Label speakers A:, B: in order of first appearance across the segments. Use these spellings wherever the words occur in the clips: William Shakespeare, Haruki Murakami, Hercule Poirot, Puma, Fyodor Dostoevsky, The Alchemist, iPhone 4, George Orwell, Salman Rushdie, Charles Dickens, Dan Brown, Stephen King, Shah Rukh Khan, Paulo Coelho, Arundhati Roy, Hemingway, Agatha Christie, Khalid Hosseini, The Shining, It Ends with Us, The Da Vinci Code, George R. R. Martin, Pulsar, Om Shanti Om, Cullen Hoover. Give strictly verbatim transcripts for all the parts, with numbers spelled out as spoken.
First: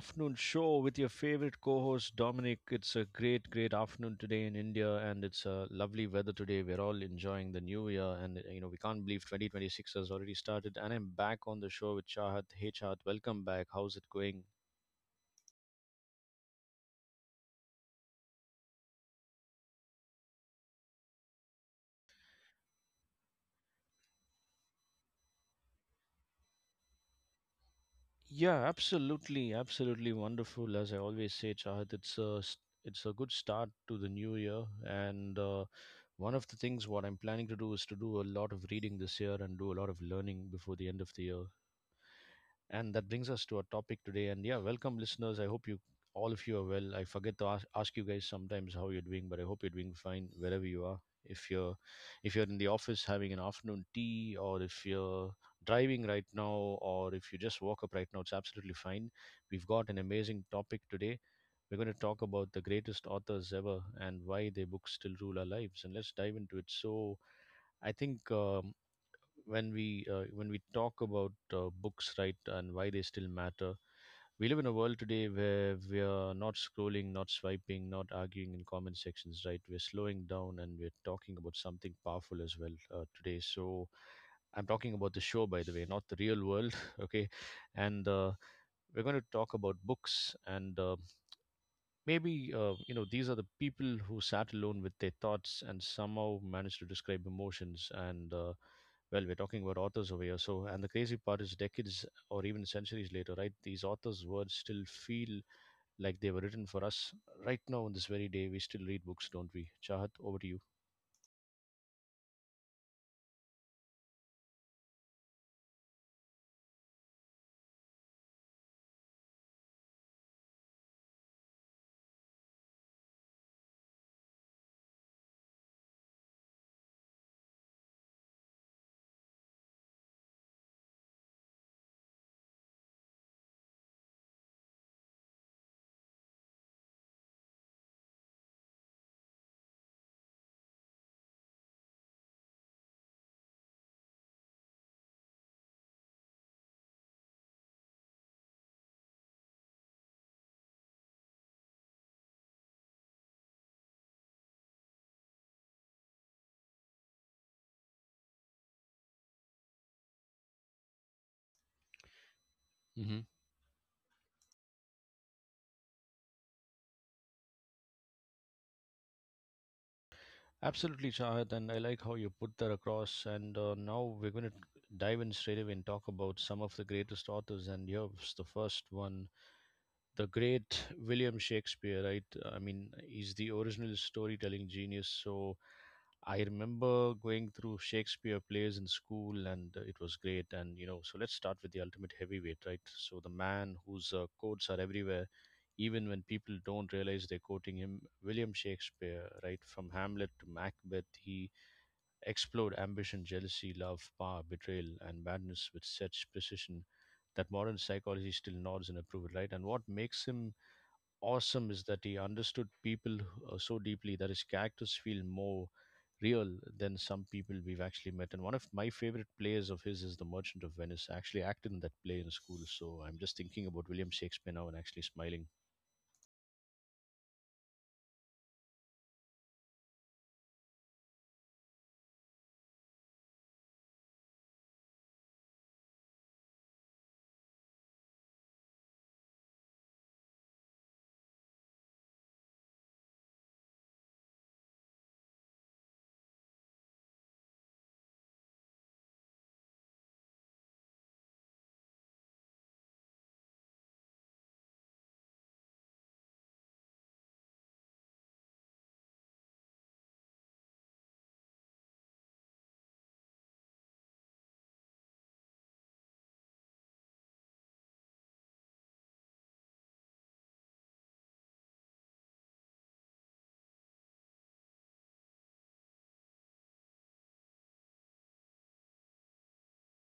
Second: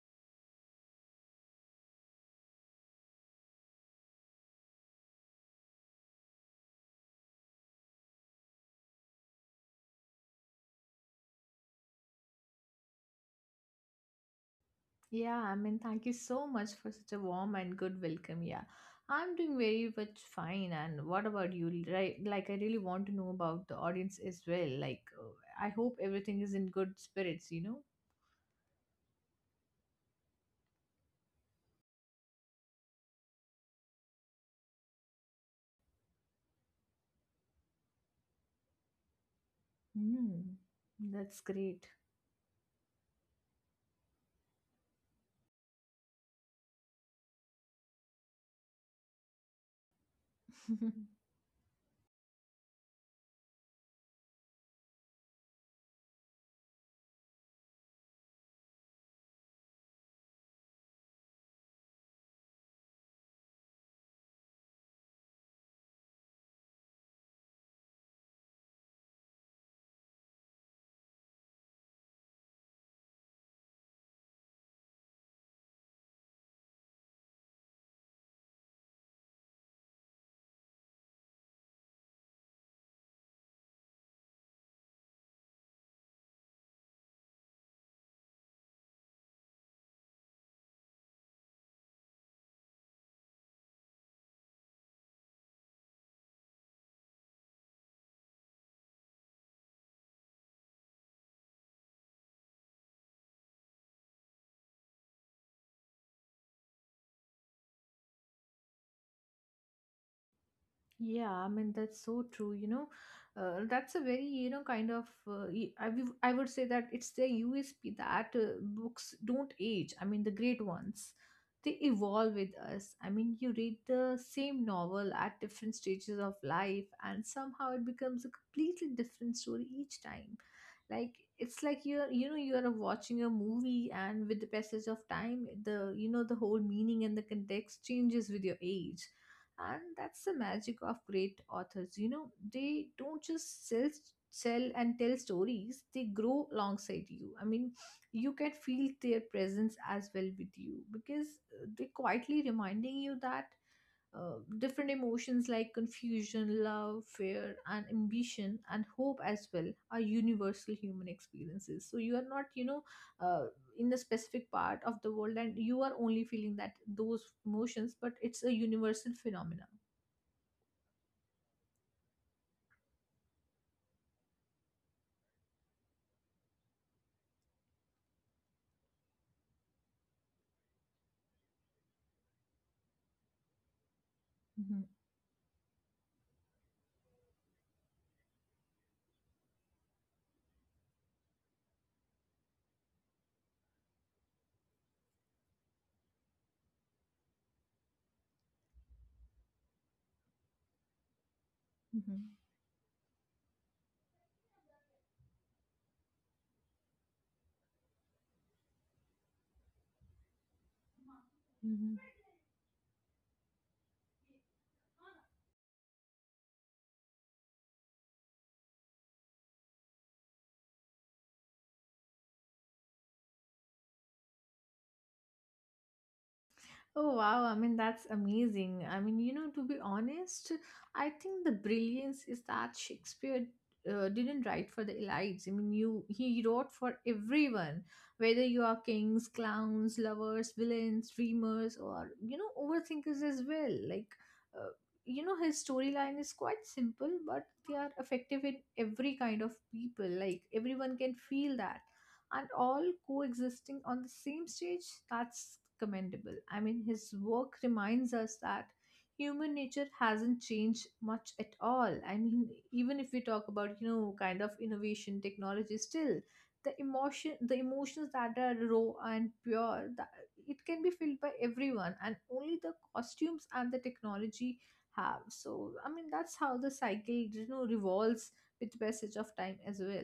A: afternoon show with your favorite co host, Dominic. It's a great, great afternoon today in India, and it's a lovely weather today. We're all enjoying the new year, and you know, we can't believe twenty twenty-six has already started. And I'm back on the show with Chahat. Hey, Chahat, welcome back. How's it going?
B: Yeah, I mean, thank you so much for such a warm and good welcome. Yeah, I'm doing very much fine. And what about you? Right, like I really want to know about the audience as well. Like, uh, I hope everything is in good spirits. You know.
A: Yeah, absolutely, absolutely wonderful. As I always say, Chahat, it's a s- it's a good start to the new year, and uh, one of the things what I'm planning to do is to do a lot of reading this year and do a lot of learning
B: Hmm.
A: before the end of the
B: That's
A: year.
B: great.
A: And that brings us to our topic today. And yeah, welcome, listeners. I hope you all of you are well. I forget to ask, ask you guys sometimes how you're doing, but I hope you're doing fine wherever you are. If you're if you're in the office having an afternoon tea, or if you're driving right now, or if you just woke up right now, it's absolutely fine. We've got an amazing topic today. We're going to talk about the greatest authors ever and why their books still rule our lives. And let's dive into it. So, I think um, when we uh, when we talk about uh, books, right? And why they still matter, we live in a world today where we are not scrolling, not swiping, not arguing in comment sections, right? We're slowing down and we're talking about something powerful as well, uh, today. So, I'm talking about the show, by the way, not the real world. Okay, and uh, we're going to talk about books, and uh, maybe, uh, you know, these are the people who sat alone with their thoughts and somehow managed to describe emotions. And, uh, well, we're talking about authors over here. So, and the crazy part is decades or even centuries later, right? These authors' words still feel like they were written for us. Right now, on this very day, we still read books, don't we? Chahat, over to you.
B: Yeah, I mean that's so true. You know, uh, that's a very you know kind of uh, y- I w- I would say that it's their U S P that uh, books don't age. I mean the great ones, they evolve with us. I mean you read the same novel at different stages of life, and somehow it becomes a completely different story each time. Like it's like you're you know you are watching a movie, and with the passage of time, the you know the whole meaning and the context changes with your age, and that's the magic of great authors. You know, they don't just sell sell and tell stories, they grow alongside you. I mean, you can feel their presence as well with you because uh, they're quietly reminding you that uh, different emotions like confusion, love, fear, and ambition, and hope as well are universal human experiences. So you are not, you know,
A: Hmm.
B: uh, in the specific part of the world and you are only feeling that those emotions, but it's a universal phenomenon.
A: Absolutely, Chahat, and I like how you put that across. And uh, now we're going to dive in straight away and talk about some of the greatest authors. And here's the first one, the great William Shakespeare, right? I mean, he's the original storytelling
B: Mm-hmm.
A: genius. So I remember going through Shakespeare plays in school, and uh, it was great. And you know, so let's start with the ultimate heavyweight, right? So the man whose uh, quotes are everywhere, even when people don't realize they're quoting him. William Shakespeare, right? From Hamlet to Macbeth, he
B: Mm-hmm.
A: explored ambition, jealousy, love, power, betrayal, and madness with such precision that modern psychology still nods in approval, right? And what makes him awesome is that
B: Mm-hmm.
A: he understood people who- uh, so deeply that his characters feel more real than some people we've actually met. And one of my favorite plays of his is The Merchant of Venice. I actually acted in that play in school, so I'm just thinking about William Shakespeare now and actually smiling.
B: Oh wow, I mean that's amazing. I mean, you know, to be honest, I think the brilliance is that Shakespeare uh, didn't write for the elites. I mean, you he wrote for everyone, whether you are kings, clowns, lovers, villains, dreamers or you know, overthinkers as well. Like uh, you know, his storyline is quite simple, but they are effective in every kind of people. Like everyone can feel that, and all coexisting on the same stage, that's commendable. I mean, his work reminds us that human nature hasn't changed much at all. I mean, even if we talk about, you know, kind of innovation, technology, still the emotion the emotions that are raw and pure, that it can be felt by everyone, and only the costumes and the technology have. So I mean, that's how the cycle, you know, revolves with passage of time as well.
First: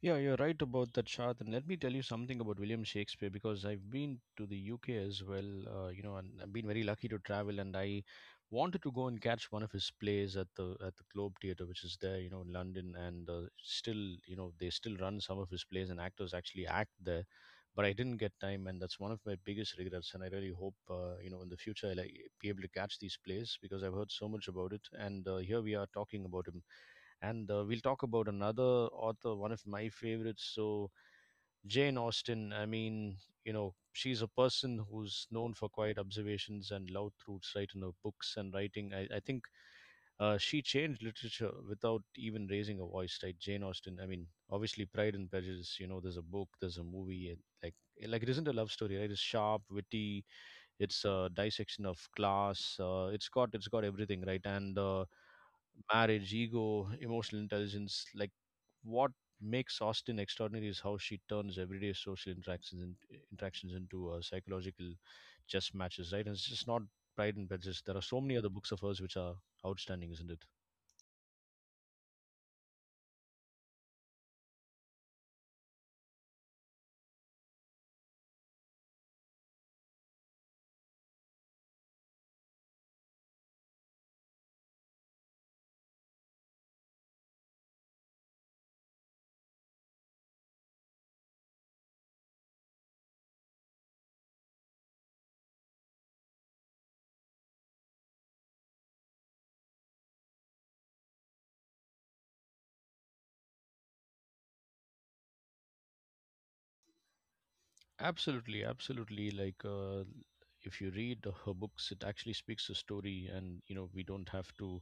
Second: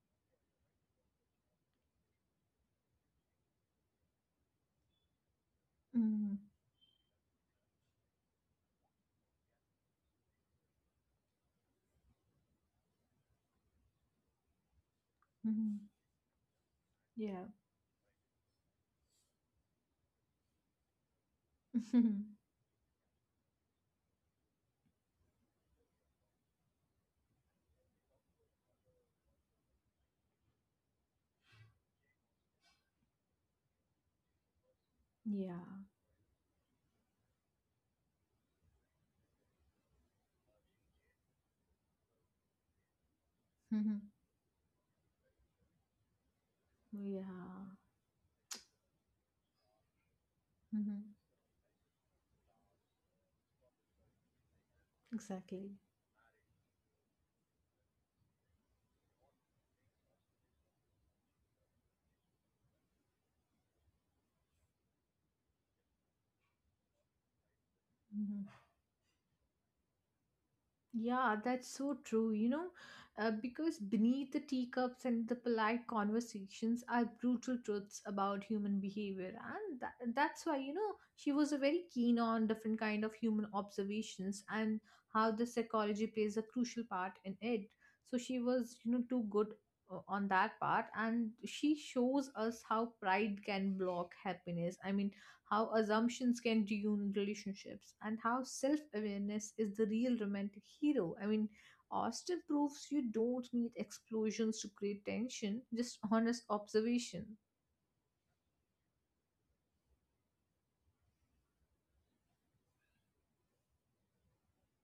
A: Yeah, you're right about that, Shad. And let me tell you something about William Shakespeare because I've been to the U K as well, uh, you know, and
B: Mm-hmm.
A: I've been very lucky to travel. And I wanted to go and catch one of his plays at the at the Globe Theatre, which is there, you know, in London. And uh, still, you know, they still run some of his plays, and actors actually act there.
B: Yeah.
A: But I didn't get time, and that's one of my biggest regrets. And I really hope, uh, you know, in the future I'll, like,
B: Mhm.
A: be able to catch these plays because I've heard so much about it. And uh, here we are talking about him and uh, we'll talk about another author, one of my favorites. So, Jane Austen, I mean, you know, she's a person who's known
B: Yeah.
A: for quiet observations and loud truths, right, in her books and writing. I, I think uh, she changed literature without even raising a voice, right? Jane Austen, I
B: Mhm.
A: mean, obviously, Pride and Prejudice, you know, there's a book, there's a movie, and
B: Yeah.
A: like, like it isn't a love story, right? It's sharp, witty, it's
B: Mhm.
A: a dissection of class, uh, it's got, it's got everything, right? And, uh,
B: Exactly.
A: marriage, ego, emotional intelligence. Like what makes Austin extraordinary is how she turns everyday social interactions in, interactions into uh, psychological chess matches, right? And it's just not Pride and Prejudice. There are so many
B: Mhm.
A: other books of hers which are outstanding, isn't it?
B: Yeah, that's so true, you know, uh, because beneath the teacups and the polite conversations are brutal truths about human behavior. And that, that's why, you know, she was a very keen on different kind of human observations, and how the psychology plays a crucial part in it. So she was, you know, too good uh, on that part. And she shows us how pride can block happiness. I mean, how assumptions can ruin relationships, and how self awareness is the real romantic hero. I mean, Austin proves you don't need explosions to create tension, just honest observation.
A: Absolutely, absolutely. Like uh, if you read her books, it actually speaks the story, and you know we don't have to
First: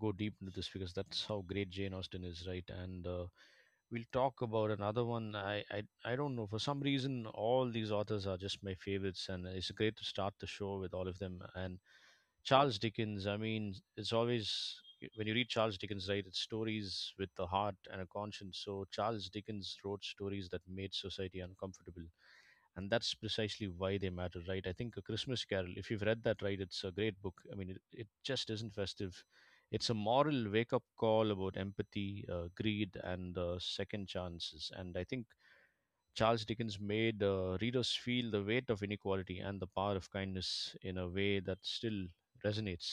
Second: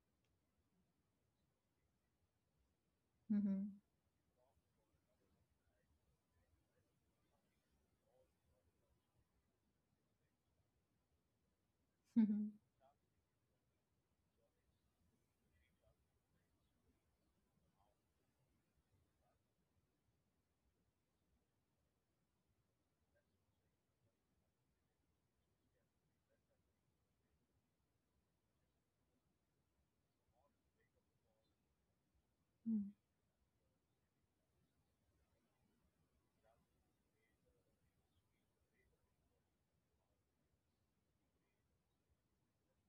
A: go deep into this because that's how great Jane Austen is, right? And uh,
B: Mm-hmm.
A: we'll talk about another one. I, I I don't know. For some reason, all these authors are just my favorites, and it's great to start the show with all of them. And Charles Dickens, I mean, it's always when you read Charles Dickens, right? It's stories with a heart and a conscience. So Charles Dickens wrote stories that made society uncomfortable, and that's precisely why they matter, right? I think A Christmas Carol, if you've read that, right, it's a great book. I mean, it, it just isn't festive, it's a moral wake up call about empathy, uh, greed, and uh, second chances. And I think Charles Dickens made uh, readers feel the weight of inequality and the power of kindness in a way that still resonates.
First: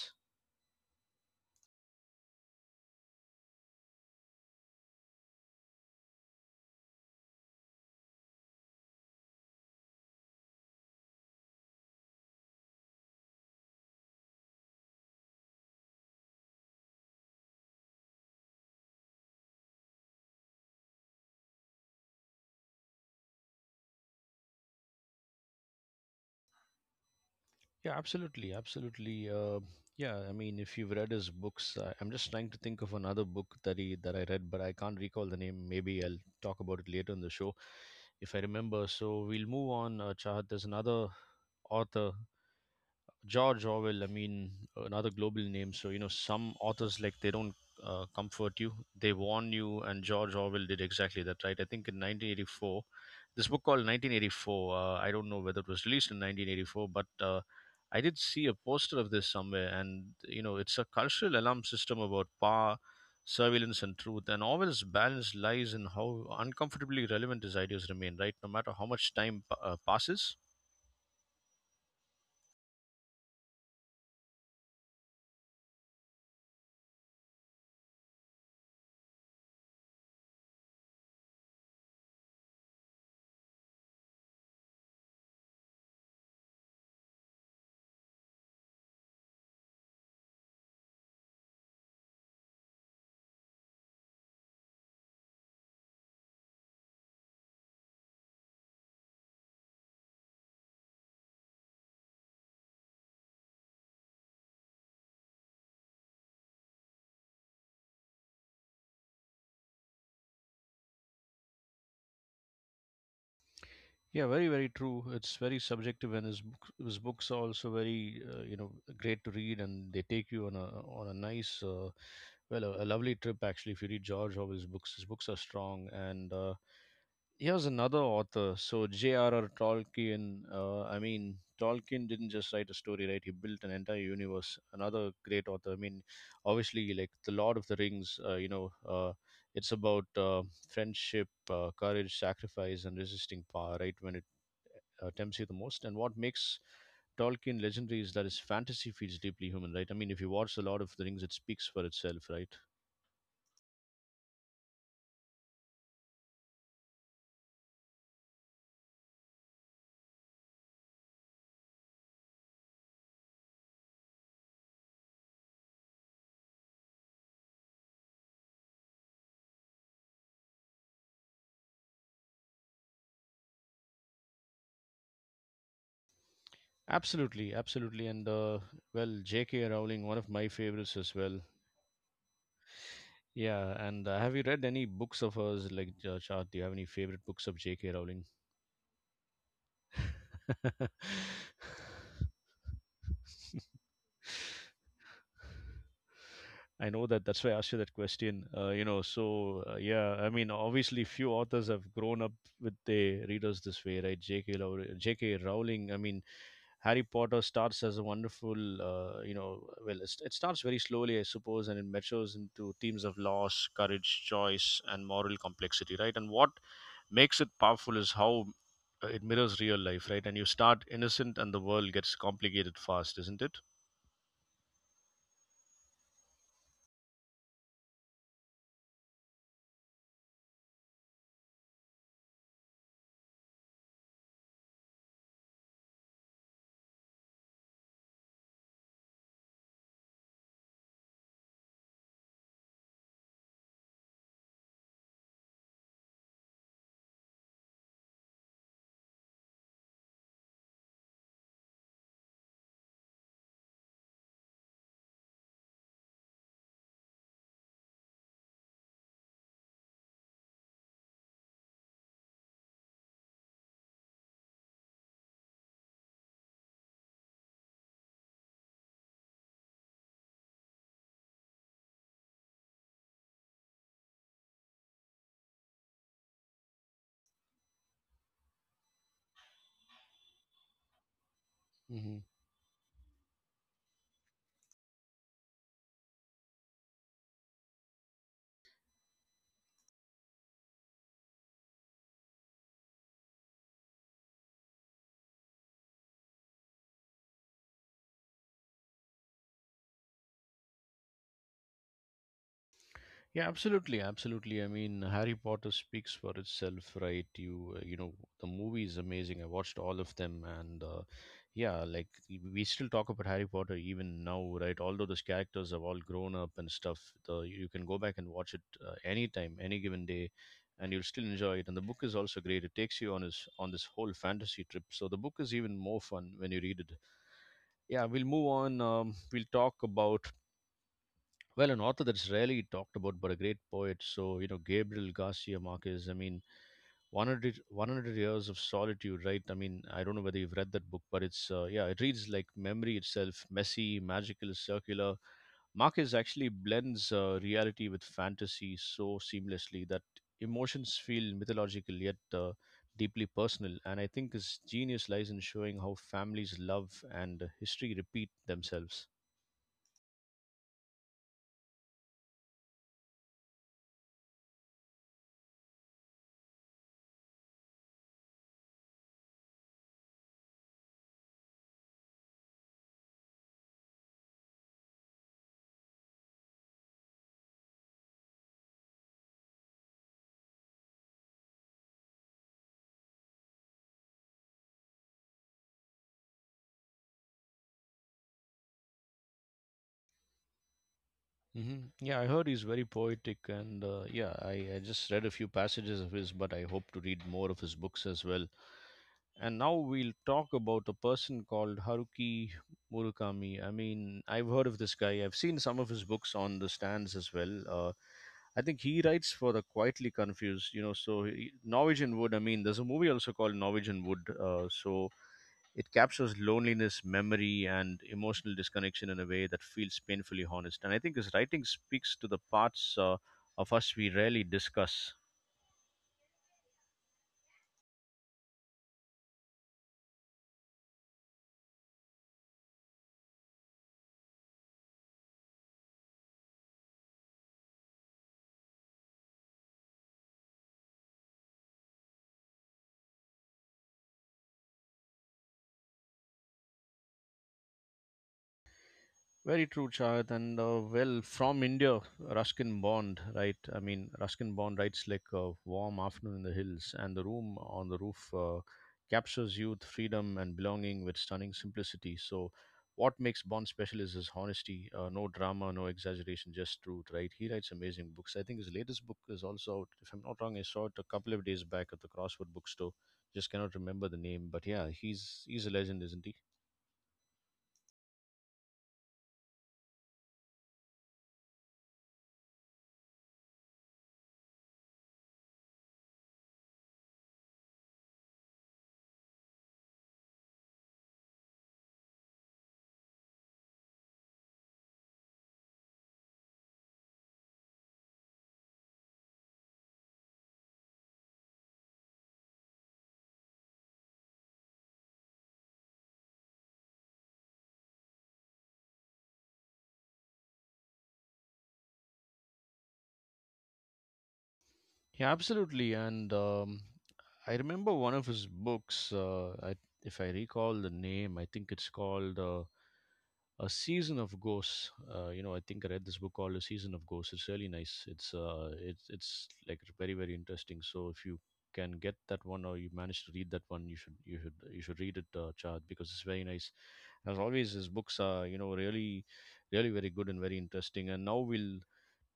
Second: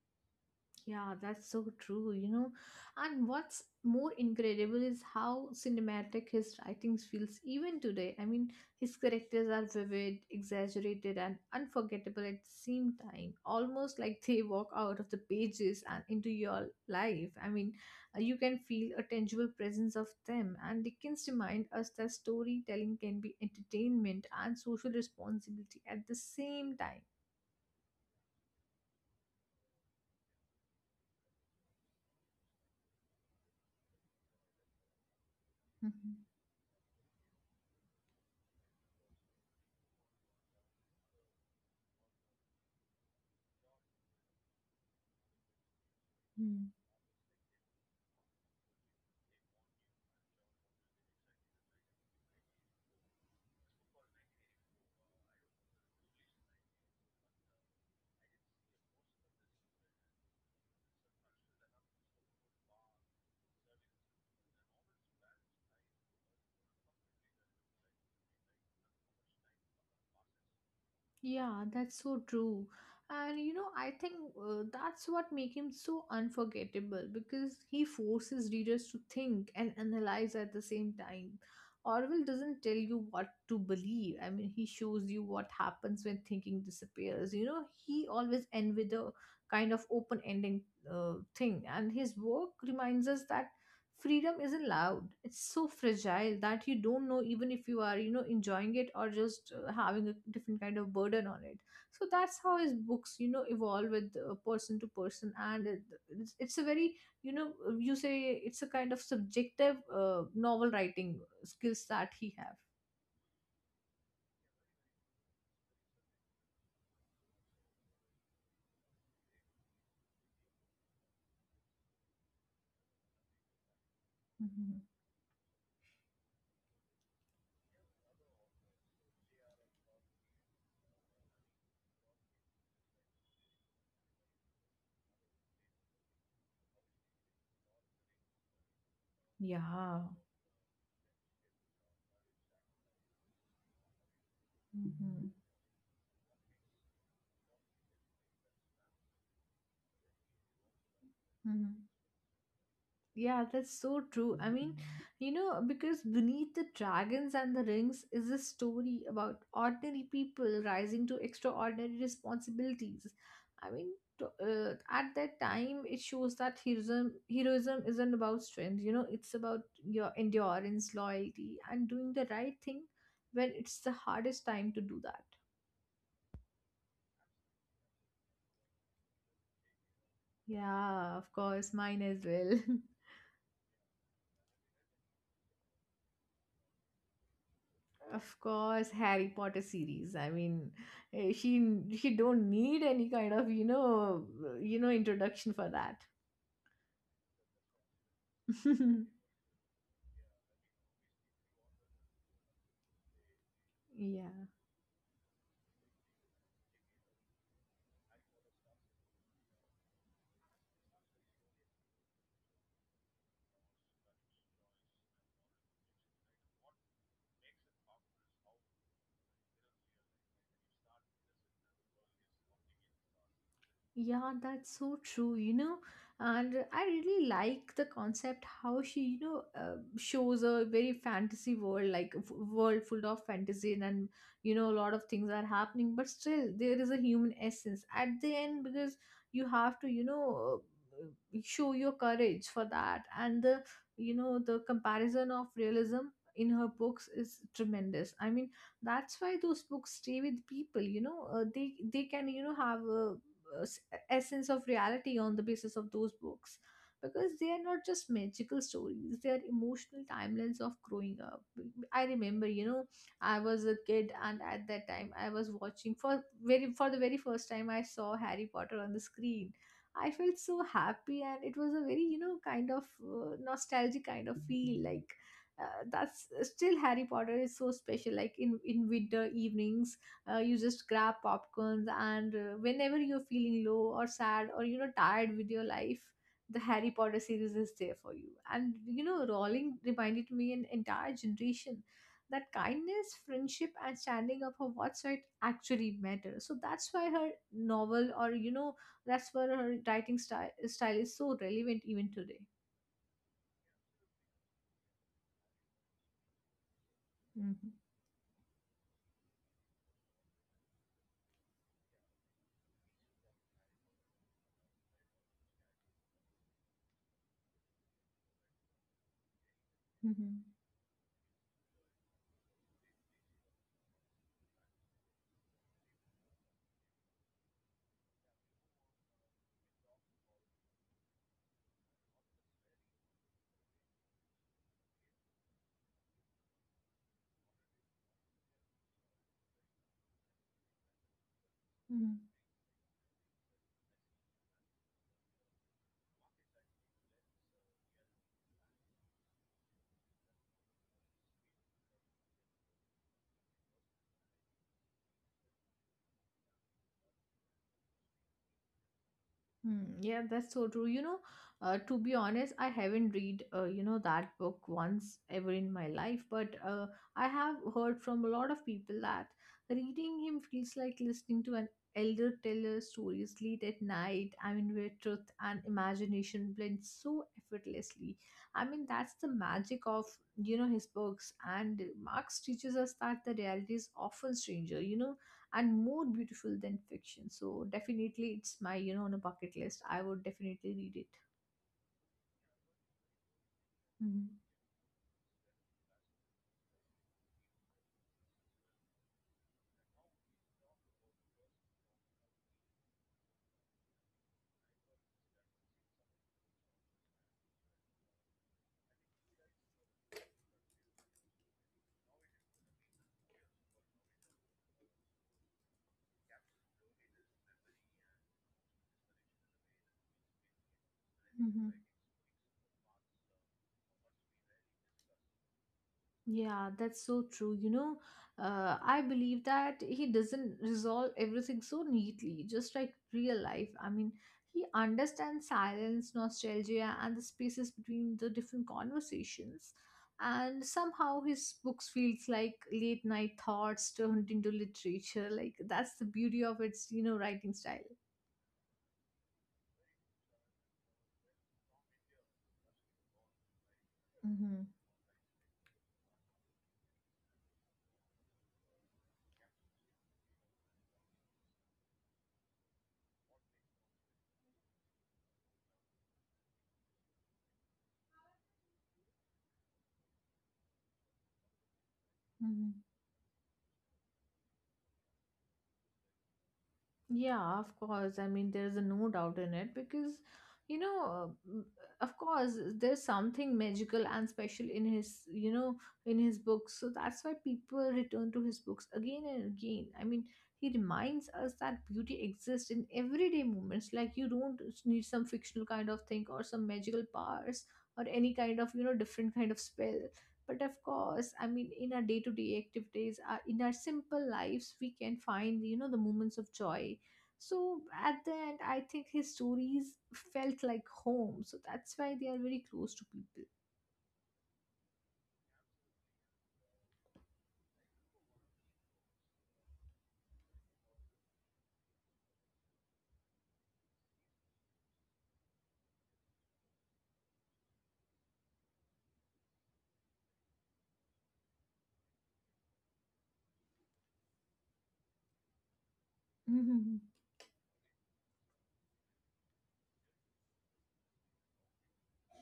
B: Yeah, that's so true, you know. And what's more incredible is how cinematic his writing feels even today. I mean, his characters are vivid, exaggerated, and unforgettable at the same time, almost like they walk out of the pages and into your life. I mean, uh, you can feel a tangible presence of them. And Dickens remind us that storytelling can be entertainment and social responsibility at the same time.
A: Yeah, absolutely, absolutely. Uh, yeah, I mean, if you've read his books, uh, I'm just trying to think of another book that he that I read, but I can't recall the name. Maybe I'll talk about it later in the show if I remember. So we'll move on, uh, Chahat. There's another author George Orwell, I mean, another global name. So, you know, some
B: Mhm.
A: authors like they don't uh, comfort you, they warn you. And George Orwell did exactly that, right? I think in nineteen eighty-four, this book called nineteen eighty-four, uh, I don't know whether it was released in nineteen eighty-four, but uh, I did see a poster of this somewhere. And, you know, it's a cultural alarm system about power, surveillance, and truth. And Orwell's balance lies in how uncomfortably relevant his ideas remain, right? No matter how much time uh, passes.
B: Yeah, that's so true. And you know, I think uh, that's what makes him so unforgettable, because he forces readers to think and analyze at the same time. Orwell doesn't tell you what to believe. I mean, he shows you what happens when thinking disappears. You know, he always end with a kind of open-ending uh, thing, and his work reminds us that freedom isn't loud. It's so fragile that you don't know even if you are, you know, enjoying it or just uh, having a different kind of burden on it. So that's how his books, you know, evolve with uh, person to person. And it- it's, it's a very, you know, uh, you say it's a kind of subjective uh, novel writing skills that he have.
A: Yeah, very, very true. It's very subjective, and his book, his books are also very, uh, you know, great to read, and they take you on a on a nice, uh, well, a, a lovely trip actually. If you read George Orwell's
B: Hmm.
A: books, his books are strong. And uh, here's another author, so J R R. Tolkien. Uh, I mean, Tolkien didn't just write a story, right? He built an entire universe. Another great author. I mean, obviously, like The Lord of the Rings. Uh, you know, uh, it's
B: Yeah.
A: about uh, friendship, uh, courage, sacrifice, and resisting power, right? When it uh,
B: Hmm.
A: Dempsey the most. And what makes Tolkien legendary is that his fantasy feels deeply human, right? I mean, if you watch a lot of the Rings, it speaks
B: Hmm.
A: for itself, right?
B: Yeah, that's so true. I mean, you know, because beneath the dragons and the rings is a story about ordinary people rising to extraordinary responsibilities. I mean, to, uh, at that time, it shows that heroism heroism isn't about strength. You know, it's about your endurance, loyalty, and doing the right thing when it's the hardest time to do that.
A: Absolutely, absolutely. And uh, well, J K. Rowling, one of my favorites
B: Yeah,
A: as
B: of
A: well.
B: course, mine as well.
A: Yeah, and uh, have you read any books of hers? Like, uh, Shah, do you have any favorite books of J K. Rowling?
B: Of course, Harry Potter series. I mean, eh, she she don't need any kind of you know you know introduction for that.
A: I know that. That's why I asked you that question. Uh, you know, so uh, yeah, I mean, obviously, few authors have grown up with their readers this way, right?
B: Yeah.
A: J K Rowling, J K Rowling. I mean, Harry Potter starts as a wonderful, uh, you know, well, it, it starts very slowly, I suppose, and it matures into themes of loss, courage, choice, and moral complexity, right? And what makes it powerful is how uh, it mirrors real life, right? And you start innocent, and the world gets complicated fast, isn't it?
B: Yeah, that's so true, you know. And I really like the concept how she, you know, uh, shows a very fantasy world, like a f- world full of fantasy and, and, you know, a lot of things are happening, but still there is a human essence at the end, because you have to, you know, uh, show your courage for that. And the, you know, the comparison of realism in her books is tremendous. I mean, that's why those books stay with people, you know. uh, they they can, you know, have a, a s- essence of reality on the basis of those books, because they are not just magical stories, they are emotional timelines of growing up. I remember, you know, I was a kid, and at that time I was watching for very for the very first time. I saw Harry Potter on the screen. I felt so happy, and it was a very, you know, kind of uh, nostalgic kind of feel. Like uh, that's uh, still Harry Potter is so special. Like in in winter evenings, uh, you just grab popcorns, and uh, whenever you're feeling low or sad or you know tired with your life, the Harry Potter series is there for you. And you know, Rowling reminded me an entire generation that kindness, friendship, and standing up for what's right actually matter. So that's why her novel, or you know, that's why her writing style style is so relevant even today.
A: Yeah, absolutely, absolutely. I mean, Harry Potter speaks for itself, right?
B: Hmm.
A: You, uh, you know, the movie is amazing. I watched all of them, and uh, yeah, like we still talk about Harry Potter even now, right? Although those characters have all grown up and stuff, the you can go back and watch it uh, anytime, any given day,
B: Hmm.
A: and you'll still enjoy it. And the book is also great. It takes you on this on this whole fantasy trip. So the book is even more fun when you read it. Yeah, we'll move on. Um, we'll talk about, well, an author that's rarely talked about, but a great poet. So, you know, Gabriel Garcia Marquez, I mean, one hundred one hundred Years of Solitude, right? I mean, I don't know whether you've read that book, but it's, uh, yeah, it
B: Hmm.
A: reads like memory itself, messy, magical, circular. Marquez actually blends uh, reality with fantasy so seamlessly that emotions feel mythological yet uh, deeply personal. And I think his genius lies in showing how families love and history repeat themselves.
B: Hmm, yeah, that's so true. You know, uh, to be honest, I haven't read, uh, you know, that book once ever in my life, but uh, I have heard from a lot of people that reading him feels like listening to an elder tell us stories late at night. I mean, where truth and imagination blend so effortlessly. I mean, that's the magic of, you know, his books. And Marx teaches us that the reality is often stranger, you know, and more beautiful than fiction. So definitely it's my, you know, on a bucket list. I would definitely read it.
A: hmm Yeah, I heard he's very poetic, and uh, yeah,
B: Mhm.
A: I, I just read a few passages of his, but I hope to read more of his books as well. And now we'll talk about a person called Haruki Murakami. I mean, I've heard of this guy, I've seen some of his books on the stands as well. Uh, I think he writes for the Quietly Confused, you know. So he, Norwegian Wood. I mean, there's a movie also called Norwegian Wood. Uh, so it captures loneliness, memory, and emotional disconnection in a way that feels painfully honest. And I think his writing
B: Mhm.
A: speaks to the parts uh, of us we rarely discuss.
B: Yeah, that's so true. You know, uh, I believe that he doesn't resolve everything so neatly, just like real life. I mean, he understands silence, nostalgia, and the spaces between the different conversations. And somehow his books feels like late night thoughts turned into literature. Like that's the beauty of its, you know, writing style.
A: Very true, Chad. And uh, well, from India, Ruskin Bond, right? I mean, Ruskin Bond writes like a warm afternoon in the hills, and the room on the roof uh, captures youth, freedom, and belonging with stunning simplicity. So, what makes Bond special is his honesty, uh, no drama, no exaggeration, just truth, right? He writes amazing books. I think his latest book is also out. If I'm not wrong, I saw it a couple of days back at the Crossword
B: Hmm.
A: bookstore. Just cannot remember the name, but yeah, he's he's a legend, isn't he?
B: Yeah, of course. I mean, there's a no doubt in it, because, you know, uh, of course, there's something magical and special in his, you know, in his books. So that's why people return to his books again and again. I mean, he reminds us that beauty exists in everyday moments. Like you don't need some fictional kind of thing or some magical powers or any kind of, you know, different kind of spell. But of course, I mean, in our day-to-day activities, uh, in our simple lives, we can find, you know, the moments of joy. So at the end, I think his stories felt like home. So that's why they are very close to people.
A: Yeah, absolutely. And um, I remember one of his books. Uh, I, if I recall the name, I think it's called uh, "A Season of Ghosts." Uh, you know, I think I read this book called "A Season of Ghosts." It's really nice. It's uh, it's it's like very very interesting. So if you can get that one or you manage to read that one, you should you should you should read it, uh, Chad, because it's very nice.
B: Mm-hmm.
A: As always, his books are you know really really very good and very interesting. And now we'll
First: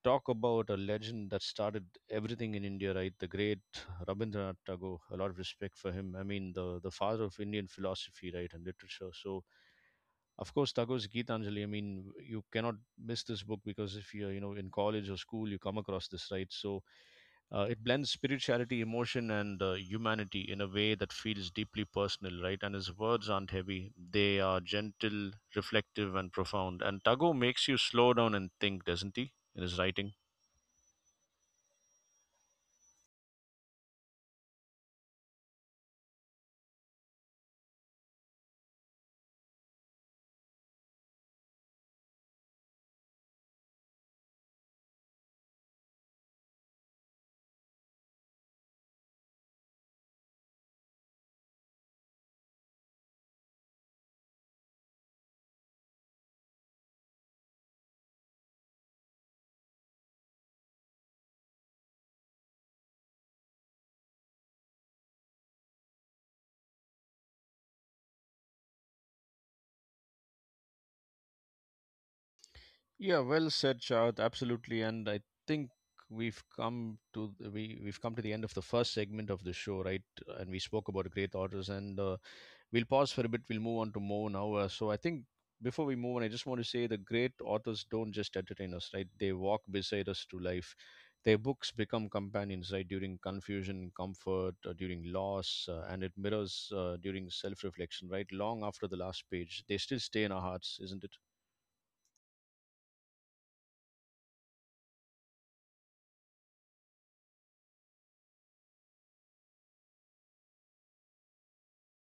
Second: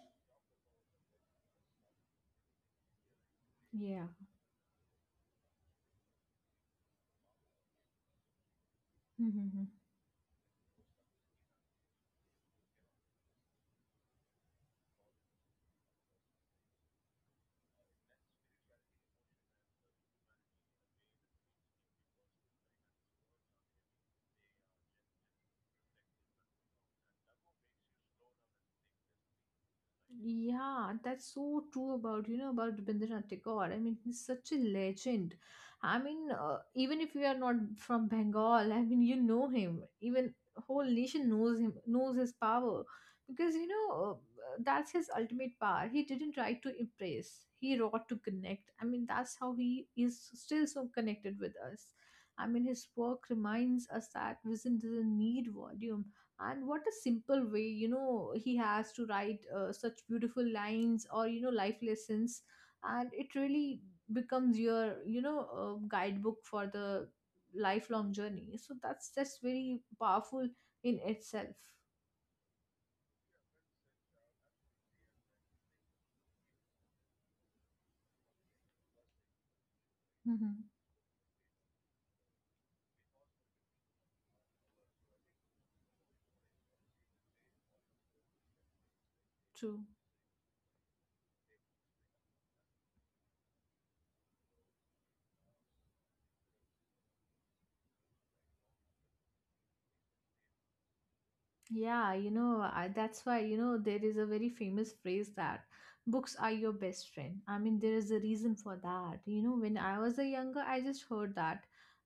A: talk about a legend that started everything in India, right? The great
B: Yeah.
A: Rabindranath Tagore. A lot of respect for him. I mean, the the father of Indian philosophy, right, and literature. So, of course, Tagore's Gitanjali. I mean, you cannot miss this book because if you're, you know, in college or school, you come across this, right? So, uh, it blends spirituality, emotion, and uh, humanity in a way that feels deeply personal, right? And his words aren't heavy; they are gentle, reflective, and profound. And Tagore makes you slow down and think, doesn't he? In his writing.
B: Yeah, that's so true about, you know, about Rabindranath Tagore. I mean, he's such a legend. I mean, uh, even if you are not from Bengal, I mean, you know him. Even whole nation knows him, knows his power, because you know uh, that's his ultimate power. He didn't try to impress. He wrought to connect. I mean, that's how he is still so connected with us. I mean, his work reminds us that vision doesn't need volume, and what a simple way, you know, he has to write uh, such beautiful lines or you know life lessons. And it really becomes your, you know, uh, guidebook for the lifelong journey. So that's that's very powerful in itself.
A: Yeah, well said, Shad. Absolutely, and I think we've come to the- we we've come to the end of the first segment of the show, right? And
B: Hmm.
A: we spoke about great authors, and uh, we'll pause for a bit. We'll move on to more now. Uh, so I think before we move on, I just want to say the great authors don't just entertain us, right? They walk
B: True.
A: beside us through life. Their books become companions, right? During confusion, comfort, uh, during loss, uh, and it mirrors uh, during self-reflection, right? Long after the last page, they still stay in our hearts, isn't it?
B: Yeah, you know, I, that's why, you know, there is a very famous phrase that books are your best friend. I mean, there is a reason for that. You know, when I was a younger, I just heard that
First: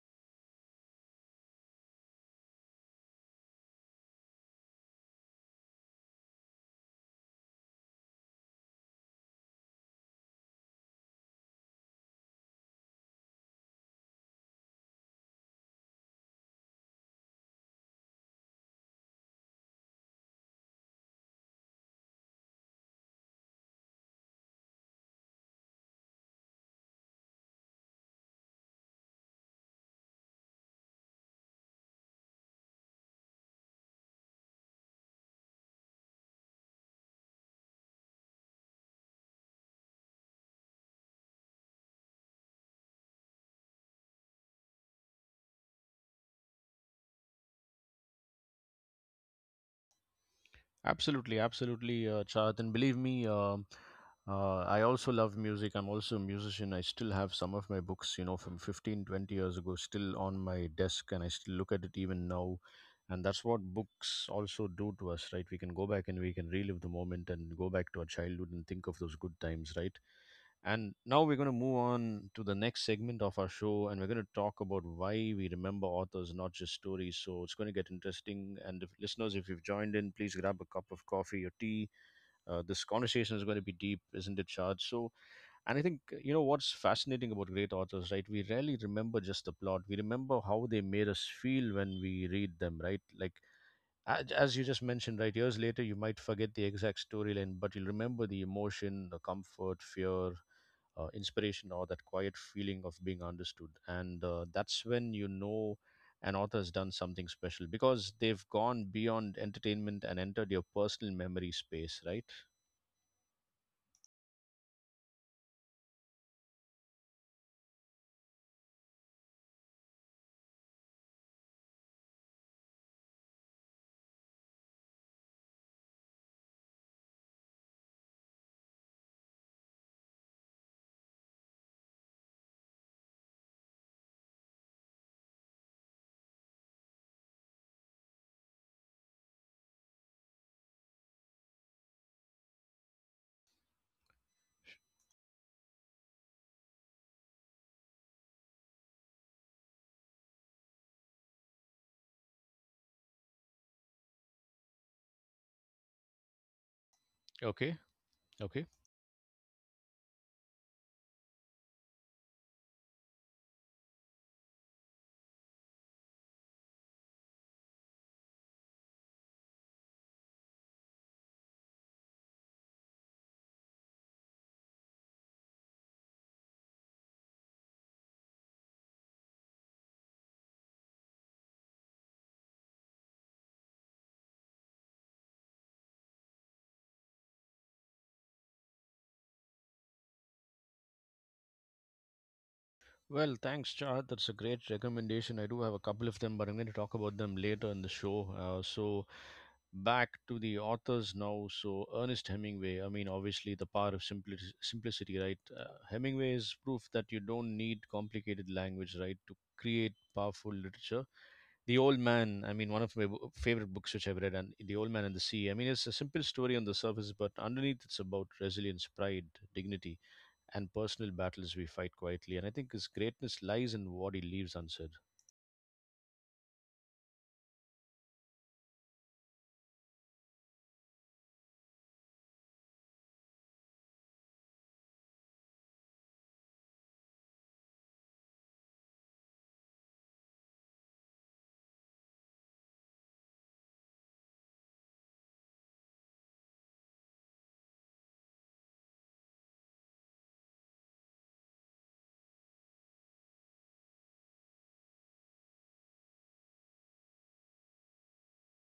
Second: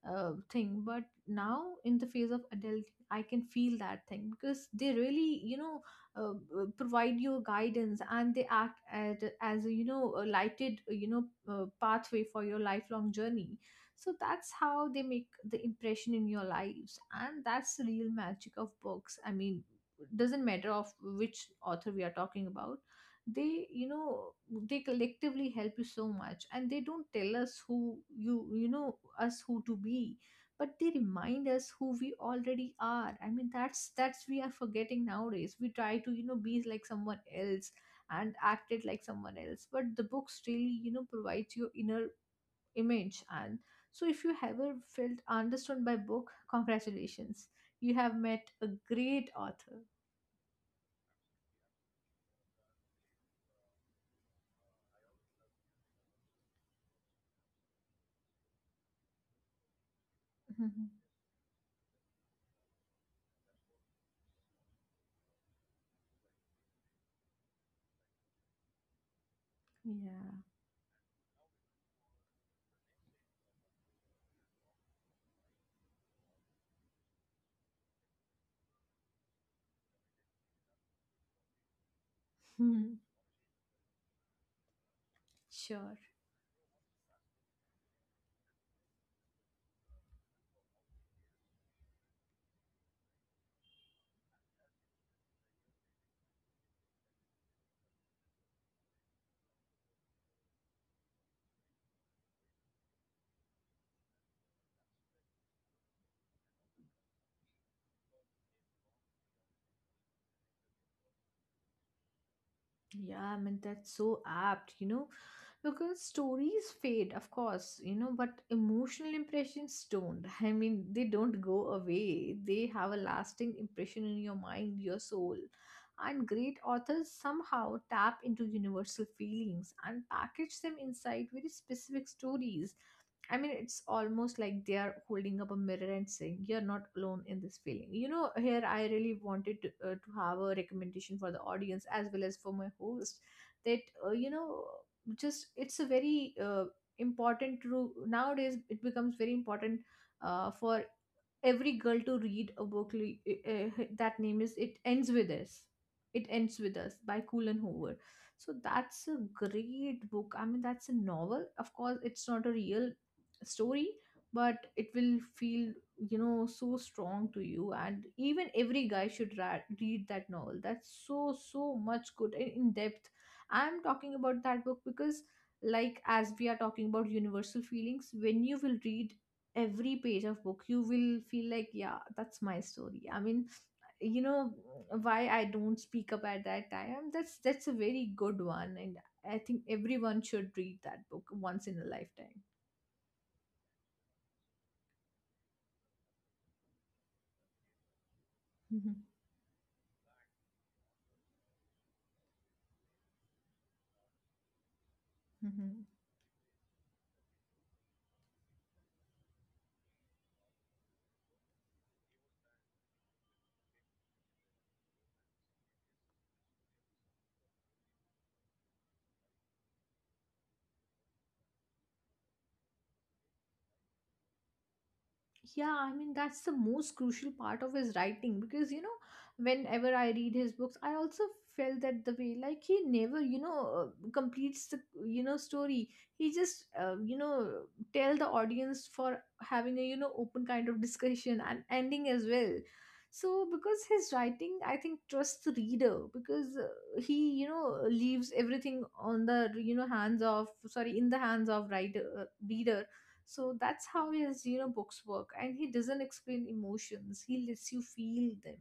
B: uh, thing. But now, in the phase of adult, I can feel that thing because they really, you know, uh, uh, provide you guidance and they act as, as a, you know, a lighted, you know, uh, pathway for your lifelong journey. So that's how they make the impression in your lives, and that's the real magic of books. I mean, doesn't matter of which author we are talking about, they you know they collectively help you so much, and they don't tell us who you you know us who to be, but they remind us who we already are. I mean, that's that's we are forgetting nowadays. We try to, you know, be like someone else and act it like someone else, but the books really, you know, provides your inner image. And so if you ever felt understood by book, congratulations, you have met a great author.
A: Absolutely, absolutely, uh, Chad. And believe me, um uh, I also love music. I'm also a musician. I still have some of my books, you know, from fifteen, twenty years ago, still on my desk, and I still look at it even now. And that's what books also do to us, right? We can go back and we can relive the moment and go back to our childhood and think of those good times, right?
B: Yeah.
A: And now we're going to move on to the next segment of our show, and we're going to talk about why we remember authors, not just stories. So it's going to get interesting. And if, listeners, if you've joined in, please grab a cup of coffee or tea. Uh, this conversation is going to be deep, isn't it, Shad? So, and I think,
B: Sure.
A: you know, what's fascinating about great authors, right? We rarely remember just the plot. We remember how they made us feel when we read them, right? Like, as, as you just mentioned, right? Years later, you might forget the exact storyline, but you'll remember the emotion, the comfort, fear, uh, inspiration or that quiet feeling of being understood. And uh, that's when you know an author has done something special because they've gone beyond entertainment and entered your personal memory space, right?
B: Yeah, I mean, that's so apt, you know, because stories fade, of course, you know, but emotional impressions don't. I mean, they don't go away, they have a lasting impression in your mind, your soul. And great authors somehow tap into universal feelings and package them inside very specific stories. I mean, it's almost like they are holding up a mirror and saying, You're not alone in this feeling. You know, here I really wanted to, uh, to have a recommendation for the audience as well as for my host that, uh, you know, just it's a very uh, important to nowadays, it becomes very important uh, for every girl to read a book li- uh, That name is it ends with us. It ends with Us by Cullen
A: Okay.
B: Hoover. So
A: Okay.
B: that's a great book. I mean, that's a novel, of course, it's not a real story, but it will feel, you know, so strong to you. And even every guy should ra- read that novel. That's so so much good and in depth. I'm talking about that book because, like, as we are talking about universal feelings, when you will read every page of book, you will feel like, yeah, that's my story. I mean, you know, why I don't speak up at that time. That's that's a very good one, and I think everyone should read that book once in a
A: Well, thanks, Chad. That's a great recommendation. I do have a couple of them, but I'm going to talk about them later in the show. Uh, so,
B: lifetime.
A: back to the authors now. So Ernest Hemingway, I mean, obviously the power of simpli- simplicity, right? Uh, Hemingway is proof that you don't need complicated language, right, to create powerful literature. The Old Man, I mean, one of my w- favorite books which I've read, and The Old Man and the Sea. I mean, it's a simple story on the surface, but underneath it's about resilience, pride, dignity, and personal battles we fight quietly. And I think his greatness lies in what he leaves unsaid.
B: Yeah, I mean, that's the most crucial part of his writing, because, you know, whenever I read his books, I also felt that the way, like, he never, you know, uh, completes the, you know, story. He just, uh, you know, tell the audience for having a, you know, open kind of discussion and ending as well. So because his writing, I think, trusts the reader, because uh, he, you know, leaves everything on the, you know, hands of, sorry, in the hands of writer, uh, reader. So that's how his, you know, books work, and he doesn't explain emotions; he lets you feel them.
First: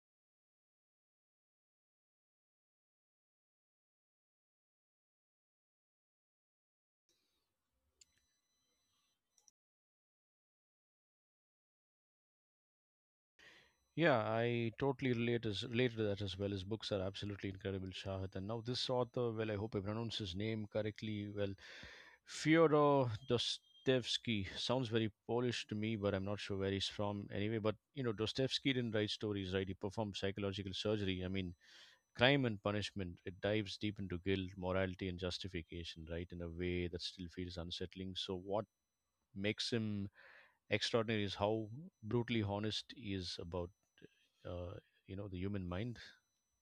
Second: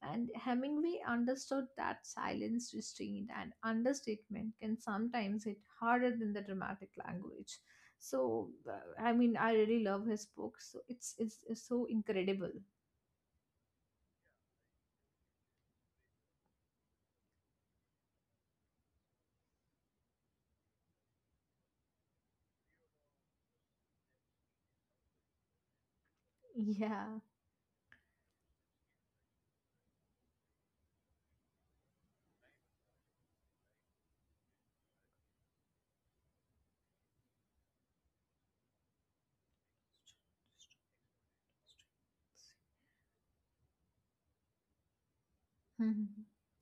B: And Hemingway understood that silence, restraint, and understatement can sometimes hit harder than the dramatic language. So, uh, I mean, I really love his books. So it's it's, it's so incredible.
A: Yeah, I totally relate as relate to that as well. His books are absolutely incredible, Shahid. And now this author, well, I hope I pronounce his name correctly. Well, Fyodor Dostoevsky sounds very Polish to me, but I'm not sure where he's
B: Yeah.
A: from. Anyway, but you know, Dostoevsky didn't write stories, right? He performed psychological surgery. I mean, crime and punishment. It dives deep into guilt, morality, and justification, right? In a way that still feels unsettling. So, what makes him extraordinary is how brutally honest he is about uh, you know the human mind.
B: Mhm.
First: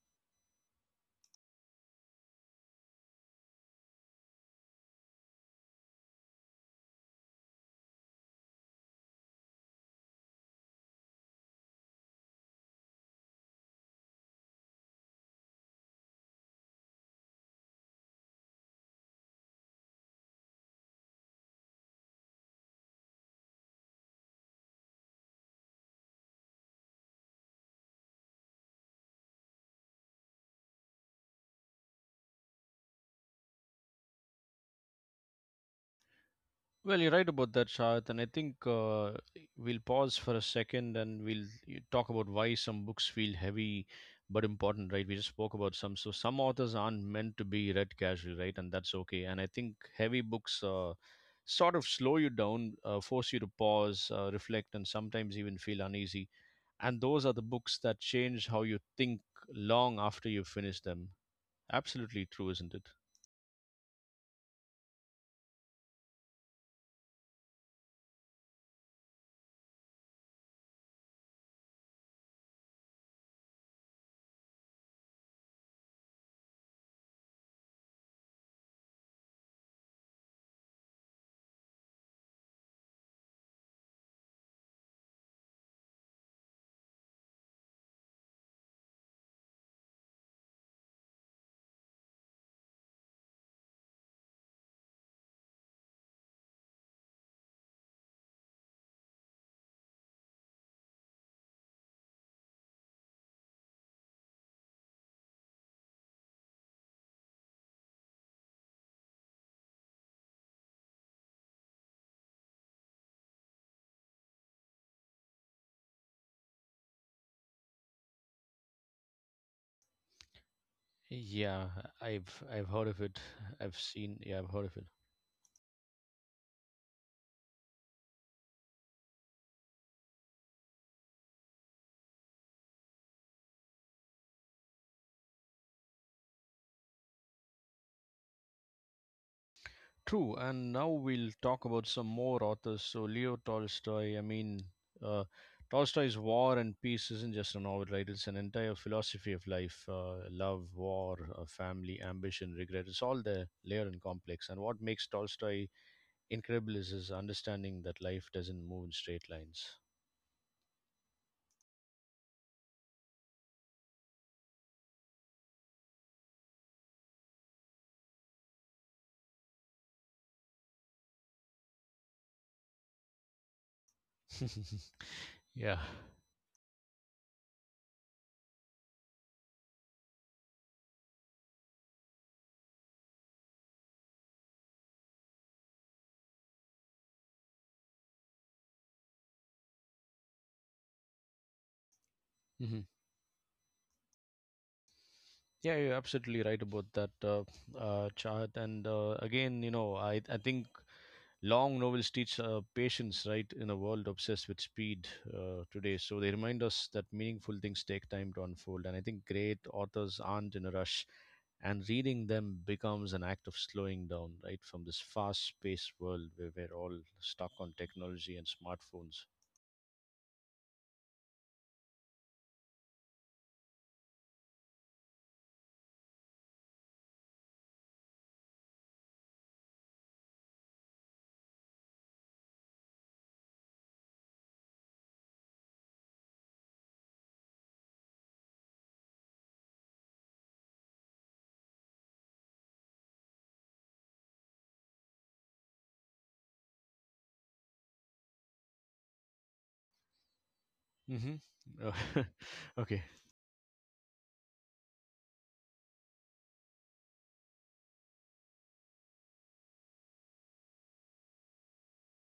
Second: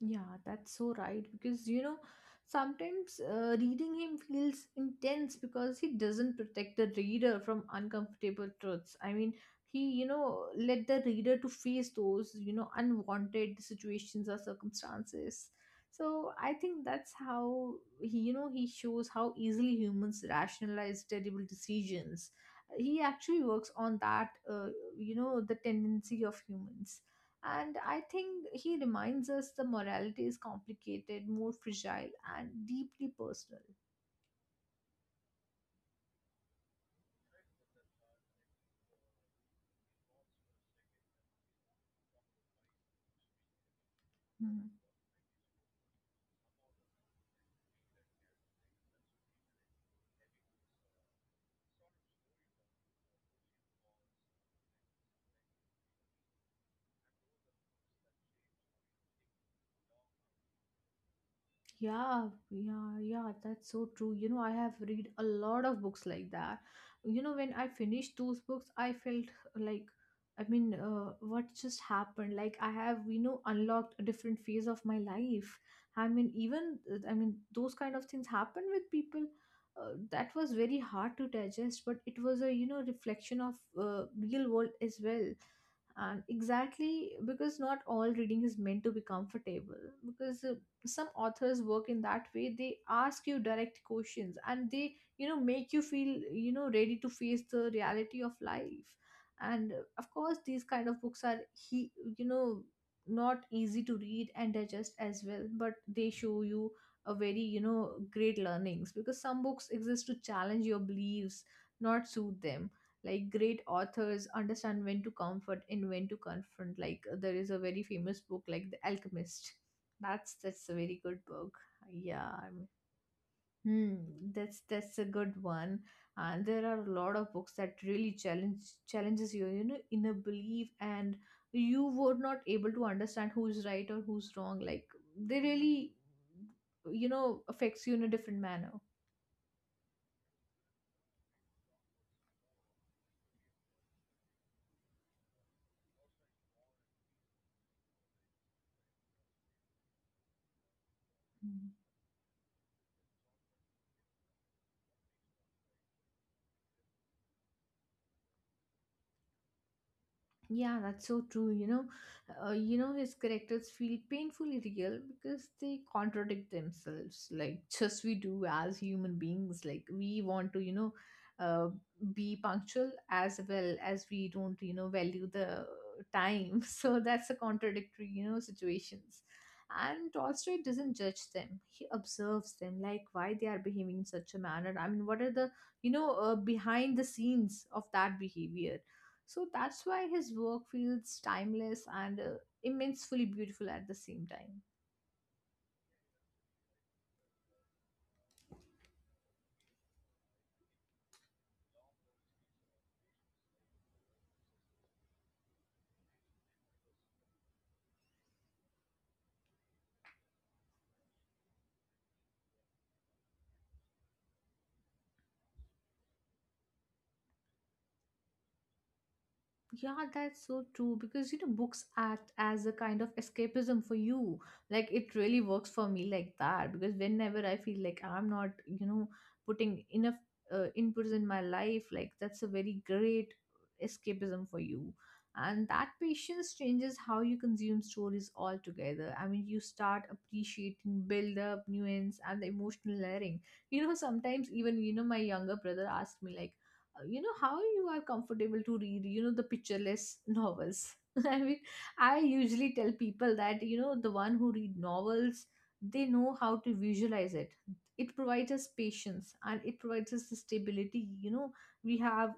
B: Yeah, that's so right, because, you know, sometimes uh, reading him feels intense because he doesn't protect the reader from uncomfortable truths. I mean, he, you know, let the reader to face those, you know, unwanted situations or circumstances. So I think that's how he you know he shows how easily humans rationalize terrible decisions. He actually works on that uh, you know, the tendency of humans, and I think he reminds us the morality is complicated, more fragile, and deeply personal.
A: Well, you're right about that, Shahid, and I think uh, we'll pause for a second and we'll y- talk about why some books feel heavy but
B: Mhm.
A: important, right? We just spoke about some. So some authors aren't meant to be read casually, right? And that's okay. And I think heavy books uh, sort of slow you down, uh, force you to pause, uh, reflect, and sometimes even feel uneasy, and those are the books that change how you think long after you finish them.
B: Yeah,
A: Absolutely true, isn't
B: yeah,
A: it?
B: yeah, that's so true. You know, I have read a lot of books like that. You know, when I finished those books, I felt uh, like, I mean, uh, what just happened? Like, I have, you know, unlocked a different phase of my life. I mean, even, uh, I mean, those kind of things happen with people. Uh, that was very hard to digest, but it was a, you know, reflection of uh, real world as well. And exactly because not all reading is meant to be comfortable, because uh, some authors work in that way. They ask you direct questions, and they, you know, make you feel, you know, ready to face the reality of life. And uh, of course these kind of books are he you know not easy to read and digest as well, but they show you a very, you know, great learnings, because some books exist to challenge your beliefs, not suit them. Like great authors understand when to comfort and when to confront. Like uh, there is a very famous book like The Alchemist. That's that's a very good book.
A: Yeah,
B: Yeah,
A: I've I've
B: I'm-
A: heard of it. I've
B: hmm,
A: seen. Yeah, I've
B: that's
A: heard of it.
B: that's a good one. And there are a lot of books that really challenge challenges you, you know, inner belief, and you were not able to understand who's right or who's wrong. Like they really, you know, affects you in a different manner.
A: True. And now we'll talk about some more authors. So Leo Tolstoy. I mean, uh, Tolstoy's War and Peace isn't just a novel, right? It's an entire philosophy of life, uh, love, war, uh,
B: Hmm.
A: family, ambition, regret. It's all there, layered and complex. And what makes Tolstoy incredible is his understanding that life doesn't move in straight lines.
B: Yeah, that's so true. You know, uh, you know, his characters feel painfully real because they contradict themselves, like, just we do as human beings. Like we want to, you know, uh, be punctual as well as we don't, you know, value the
A: yeah.
B: time. So that's a contradictory, you know, situations. And Tolstoy doesn't judge them; he observes them, like why they are behaving in such a manner. I mean, what are the, you know, uh, behind the scenes of that behavior? So that's why his work feels timeless and uh, immensely beautiful at the same time.
A: Yeah, you're absolutely right about that uh, uh, chart. And uh, again, you know, I, I think long novels teach uh, patience, right, in a world obsessed with speed uh, today. So they remind us that meaningful things take time to unfold. And I think great authors aren't in a rush. And reading them becomes an act of slowing down, right, from this fast paced world where we're all stuck on technology and smartphones.
B: Yeah, that's so true, because, you know, books act as a kind of escapism for you. Like it really works for me like that, because whenever I feel like I'm not, you know, putting enough uh, inputs in my life, like that's a very great escapism for you. And that patience changes how you consume stories altogether. I mean, you start appreciating build up, nuance, and the emotional layering. You know, sometimes, even, you know, my younger brother asked me, like, you know, how you are comfortable to read, you know, the pictureless novels. I mean,
A: Mm-hmm.
B: I usually tell
A: okay.
B: people that, you know, the one who read novels, they know how to visualize it. It provides us patience, and it provides us the stability. You know, we have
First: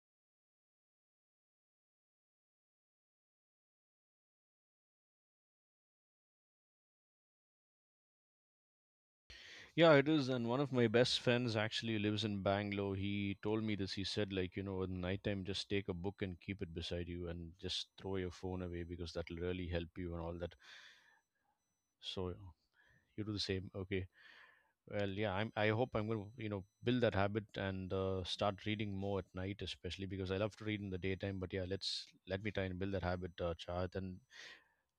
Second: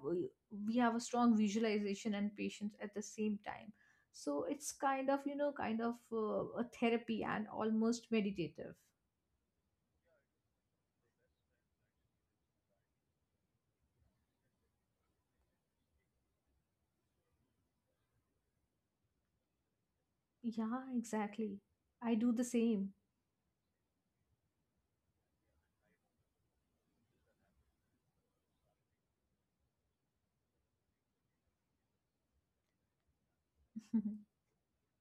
B: we have a strong visualization and patience at the same time. So it's kind of, you know, kind of uh, a therapy and almost meditative.
A: Yeah, it is. And one of my best friends actually lives in Bangalore. He told me this. He said, like, you know, at nighttime, just take a book and keep it beside you and just throw your phone away because that'll really help you and all that.
B: Yeah, exactly, I
A: So
B: do the same.
A: you do the same. Okay. Well, yeah, I'm, I hope I'm going to, you know, build that habit and uh, start reading more at night, especially because I love to read in the daytime. But yeah, let's let me try and build that habit, uh, Chad. And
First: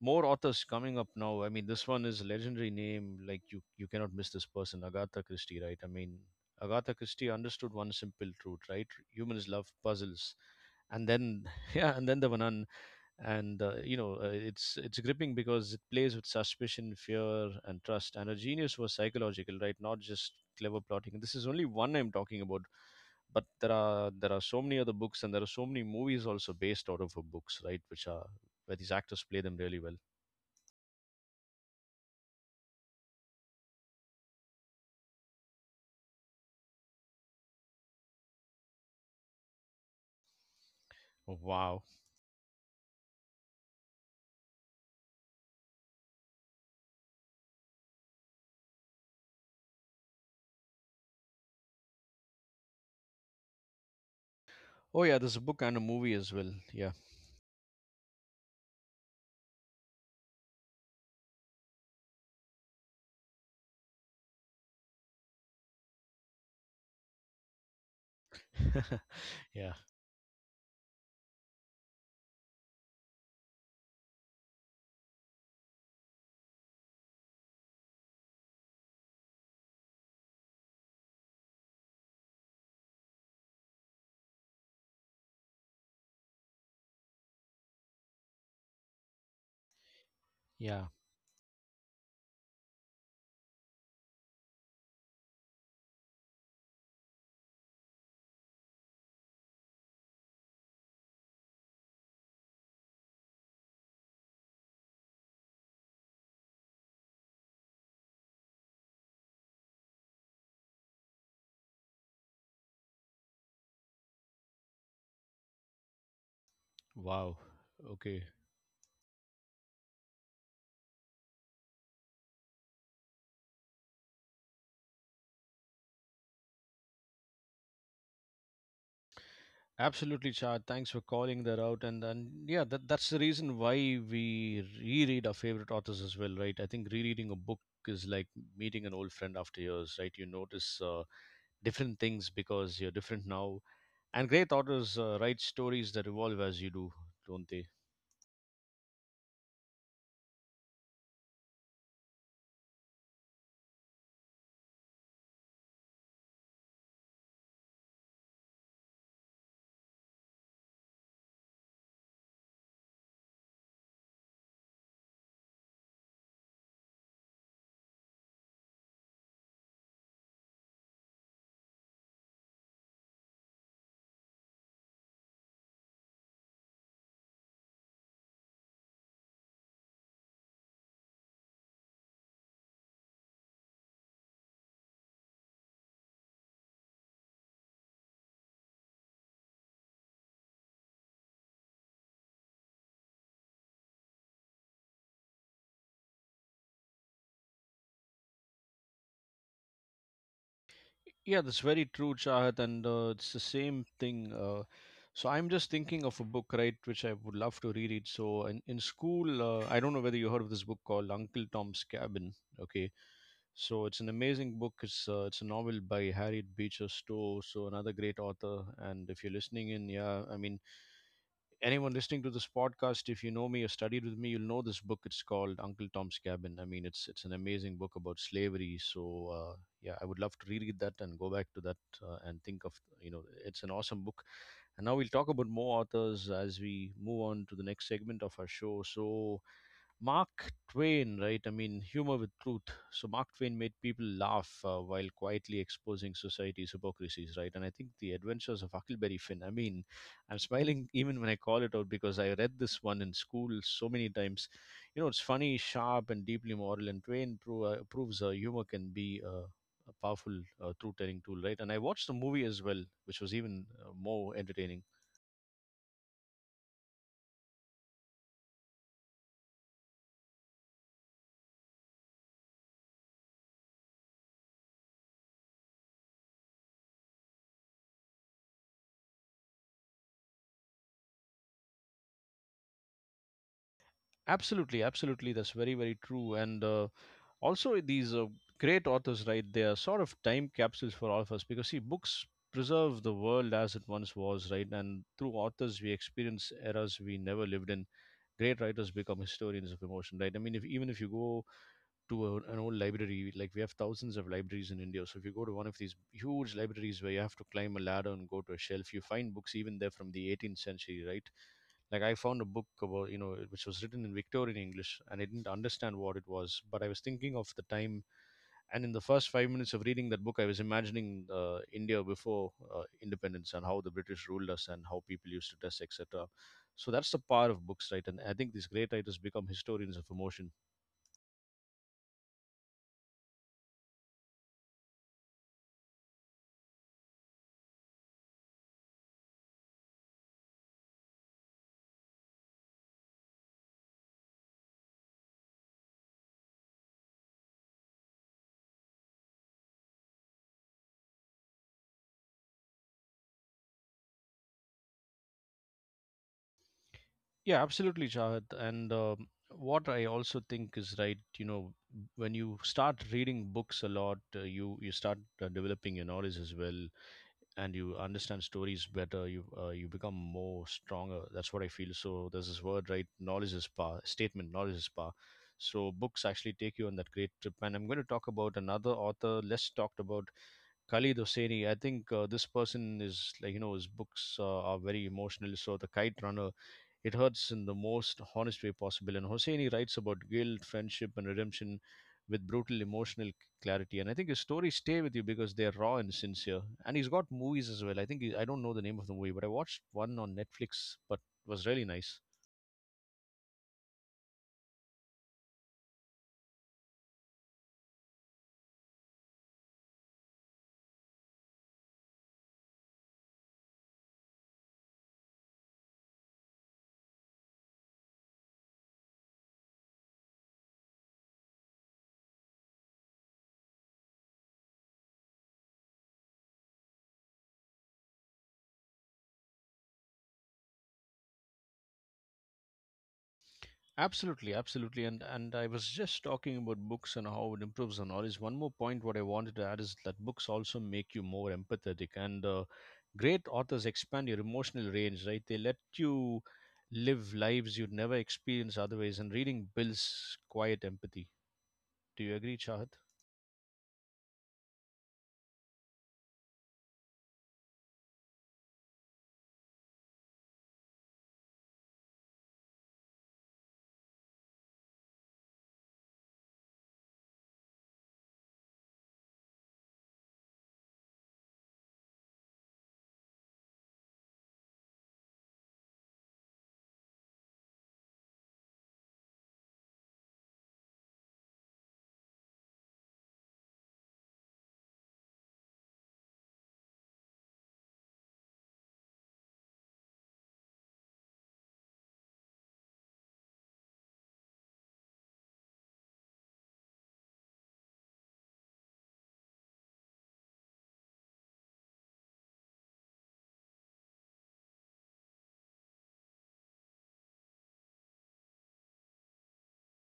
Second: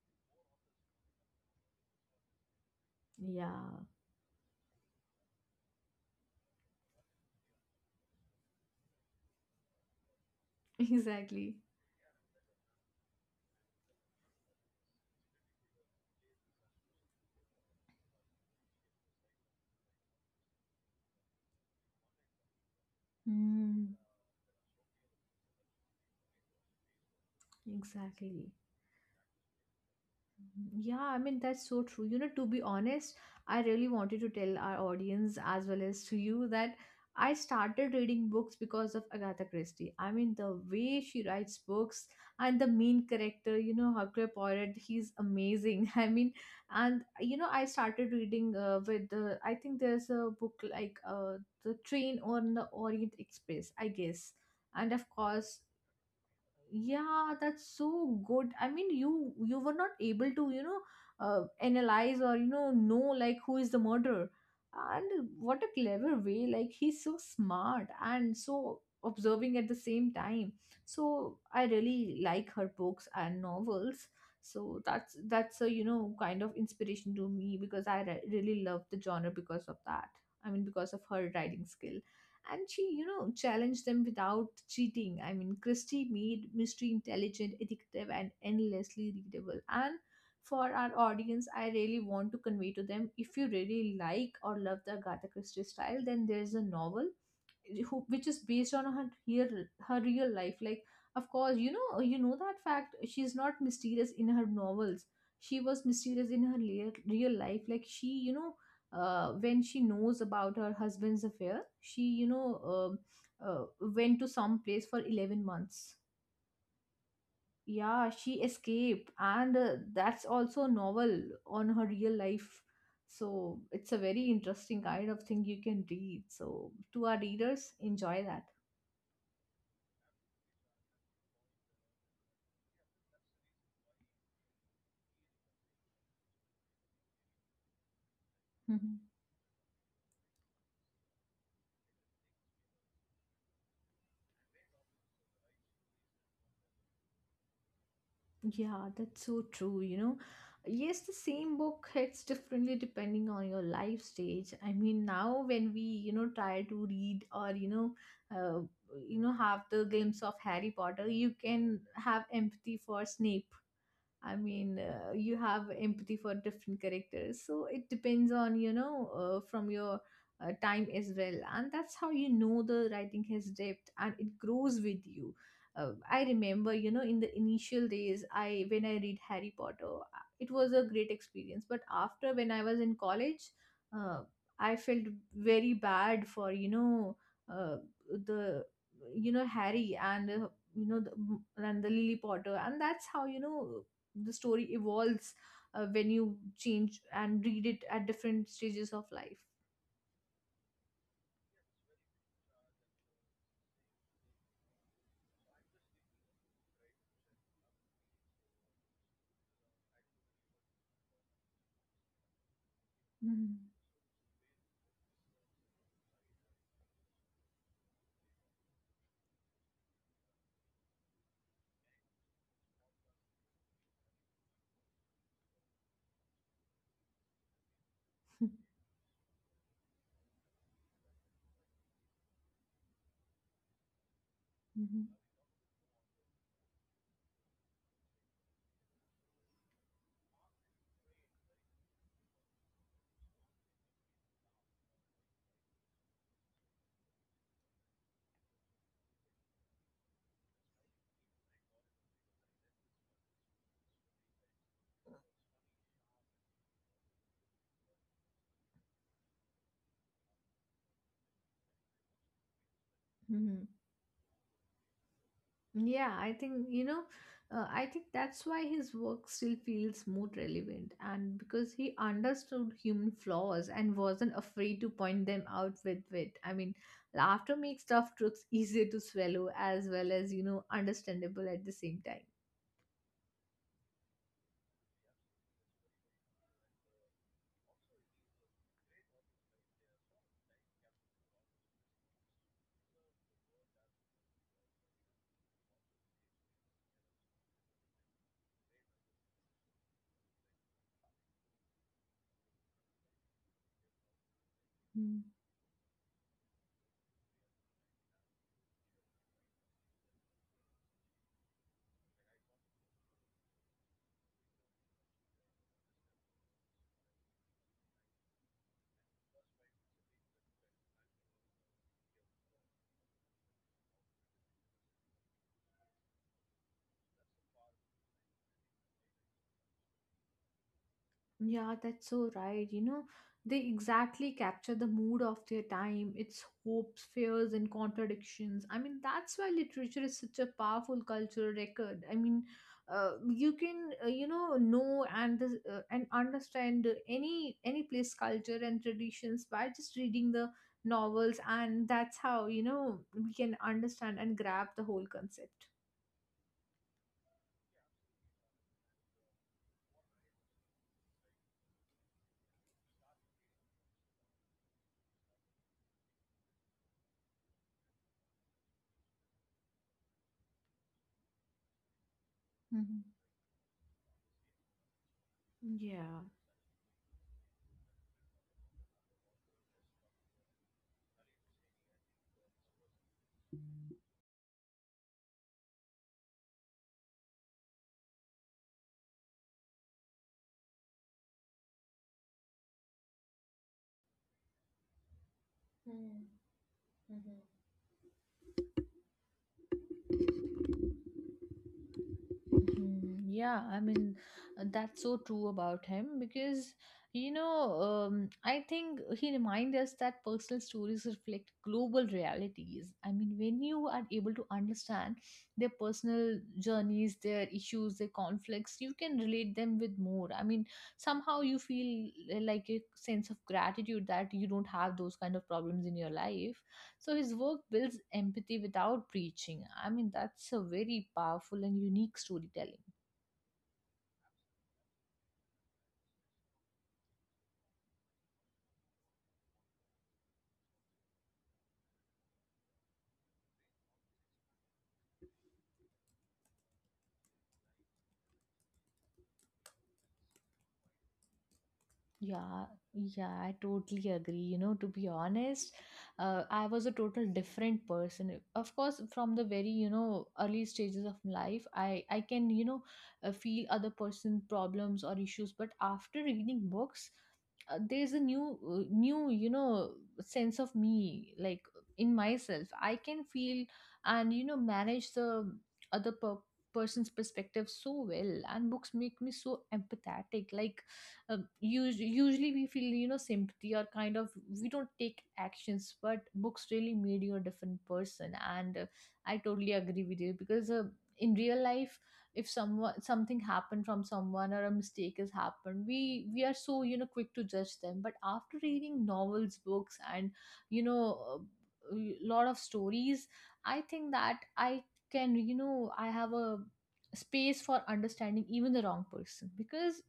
A: more authors coming up now. I mean, this one is a legendary name. Like you,
B: Yeah.
A: you cannot miss this person, Agatha Christie, right? I mean, Agatha Christie understood one simple truth, right? Humans love puzzles. And then,
B: Exactly.
A: yeah, and then the Vanan, and uh, you know, uh, it's it's gripping because it plays with suspicion, fear, and trust. And her genius was psychological, right? Not just clever plotting. And this is only one I'm talking about, but there
B: Mm,
A: are there are so many other books, and there are so many movies also based out of her books, right? Which are
B: exactly.
A: where these actors play them really well.
B: Yeah, I mean, that's so true. You know, to be honest, I really wanted to tell our audience as well as to you that I started reading books because of Agatha Christie. I mean, the way she writes
A: Wow.
B: books, and the main character, you know, Hercule Poirot, he's amazing. I mean, and, you know, I started reading uh, with the, I think there's a book like uh, The Train on the Orient Express, I guess. And
A: Oh
B: of
A: yeah, there's a
B: course,
A: book and a movie as well. Yeah.
B: yeah, that's so good. I mean, you you were not able to, you know, uh, analyze or, you know know like who is the murderer. And what a clever way, like he's so smart and so observing at
A: yeah.
B: the same time. So I really like her books and novels. So that's that's a, you know, kind of inspiration to me, because I re- really love the genre because of that. I mean, because of her writing skill. And she, you know, challenged them without cheating. I mean, Christie made mystery intelligent, addictive, and endlessly readable. And for
A: Yeah.
B: our audience, I really want to convey to them, if you really like or love the Agatha Christie style, then there's a novel who which is based on her real her real life. Like, of course, you know, you know that fact, she's not mysterious in her novels, she was mysterious in her real, real life. Like she, you know, uh, when she knows about her husband's affair, she, you know, um uh, went to some place for eleven months.
A: Wow.
B: Yeah,
A: Okay.
B: she escaped, and uh, that's also a novel on her real life. So it's a very interesting kind of thing you can read. So to our readers, enjoy that.
A: Absolutely, Chad. Thanks for calling that out. And and yeah, that that's the reason why we reread our favorite authors as well, right? I think rereading a book is like meeting an
B: Mhm.
A: old friend after years, right? You notice uh, different things because you're different now. And great authors uh, write stories that evolve as you do, don't they?
B: Yeah, that's so true. You know, yes, the same book hits differently depending on your life stage. I mean, now when we, you know, try to read or, you know, uh, you know, have the glimpse of Harry Potter, you can have empathy for Snape. I mean, uh, you have empathy for different characters. So it depends on, you know, uh, from your uh, time as well. And that's how, you know, the writing has depth, and it grows with you. Uh, I remember, you know, in the initial days, I when I read Harry Potter, uh, it was a great experience. But after when I was in college, uh, I felt very bad for, you know, uh, the, you know, Harry and, uh, you know, the, and the Lily Potter. And that's how, you know, the story evolves uh, when you change and read it at different stages of life.
A: Yeah, that's very true, Chahat, and uh, it's the same thing. Uh, so I'm just thinking of a book, right, which I would love to reread. So in, in school, uh, I don't know whether you heard of this book called Uncle Tom's Cabin. Okay,
B: Mm-hmm.
A: so it's an amazing book. It's uh, it's a novel by Harriet Beecher Stowe, so another great author. And if you're listening in, yeah, I mean anyone listening to this podcast, if you know me or studied with me, you'll know this book. It's called Uncle Tom's Cabin. I mean, it's it's an amazing book about slavery. So uh, yeah, I would love to reread that and go back to that uh, and think of you know, it's an awesome book. And now
B: Mm-hmm.
A: we'll talk about more authors as we move on to the next segment of our show. So Mark Twain, right? I mean, humor with truth. So Mark Twain made people laugh uh, while quietly exposing society's hypocrisies, right? And I think the Adventures of Huckleberry Finn. I mean, I'm smiling even when I call it out because I read this one in school so many times. You know, it's funny, sharp, and deeply moral. And Twain pro- uh, proves uh, humor can be uh, a powerful uh, truth-telling tool, right? And I watched the movie as well, which was
B: Mm-hmm.
A: even uh, more entertaining.
B: Yeah, i think you know uh, i think that's why his work still feels more relevant and because he understood human flaws and wasn't afraid to point them out with wit. I mean, laughter makes tough truths easier to swallow as well as you know understandable at the same
A: Absolutely, absolutely. That's very, very true. And uh, also these uh, great authors, right, they are sort of time capsules for all of us, because see, books preserve the world as it once was, right? And through authors we experience eras we never lived in. Great writers become historians of emotion, right? I mean, if even if you go to a, an old library. Like we have thousands of libraries in India. So if
B: time.
A: you go to one of these huge libraries where you have to climb a ladder and go to a shelf, you find books even there from the eighteenth century, right? Like I found a book about you know which was written in Victorian English, and I didn't understand what it was, but I was thinking of the time. And in the first five minutes of reading that book, I was imagining uh, India before uh, independence and how the British ruled us and how people used to dress, et cetera. So that's the power of books, right? And I think these great writers become historians of emotion.
B: Yeah, that's so right. You know, they exactly capture the mood of their time, its hopes, fears, and contradictions. I mean, that's why literature is such a powerful cultural record. I mean, uh, you can uh, you know know and the, uh, and understand any any place culture and traditions by just reading the novels, and that's how you know we can understand and grab the whole concept.
A: Yeah, absolutely, Shahid. And um, what I also think is right, you know, when you start reading books a lot, uh, you you start uh, developing your knowledge as well, and you understand stories better. You uh, you become more stronger. That's what I feel. So there's this word,
B: Mhm.
A: right? Knowledge is power. Statement: knowledge is power. So
B: Yeah.
A: books actually take you on that great trip. And I'm going to talk about another author less talked about, Khalid Hosseini. I think uh, this person is like, you know, his books uh, are very emotional. So the Kite Runner, it hurts in the most honest way possible. And Hosseini writes about guilt, friendship, and redemption with brutal emotional clarity. And I think his stories stay with you because they're raw and
B: Mm-hmm.
A: sincere. And he's got movies as well. I think he, I don't know the name of the movie, but I watched one on Netflix, but it was really nice.
B: Mhm. Yeah, I mean, uh, that's so true about him because, you know, um, I think he reminds us that personal stories reflect global realities. I mean, when you are able to understand their personal journeys, their issues, their conflicts, you can relate them with more. I mean, somehow you feel uh, like a sense of gratitude that you don't have those kind of problems in your life. So his work builds empathy without preaching. I mean, that's a very powerful and unique storytelling.
A: Absolutely, absolutely. And and I was just talking about books and how it improves our knowledge. One more point what I wanted to add is that books also make you more empathetic, and uh, great authors expand your emotional range, right? They let you live lives you'd never experience otherwise, and reading builds quiet empathy. Do you agree,
B: Yeah,
A: Chahat?
B: yeah, I totally agree. You know, to be honest, uh, I was a total different person. Of course, from the very, you know, early stages of life, I I can, you know, uh, feel other person problems or issues, but after reading books, uh, there's a new uh, new, you know, sense of me like in myself. I can feel and, you know, manage the other per person's perspective so well, and books make me so empathetic. Like um. usually, usually we feel you know sympathy or kind of we don't take actions, but books really made you a different person, and uh, I totally agree with you because uh, in real life, if someone something happened from someone or a mistake has happened, we we are so you know quick to judge them. But after reading novels, books, and you know a lot of stories, I think that I can you know I have a space for understanding even the wrong person, because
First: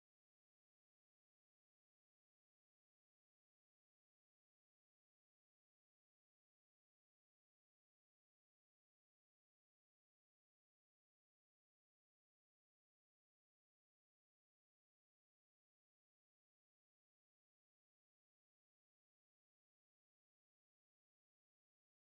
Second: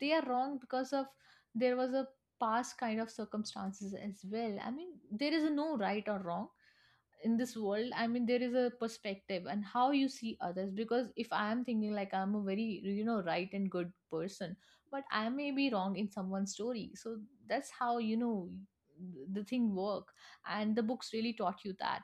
B: they are wrong because of there was a past kind of circumstances as well. I mean, there is a no right or wrong in this world. I mean, there is a perspective and how you see others, because if I am thinking like I'm a very you know right and good person, but I may be wrong in someone's story. So that's how you know the thing work, and the books really taught you that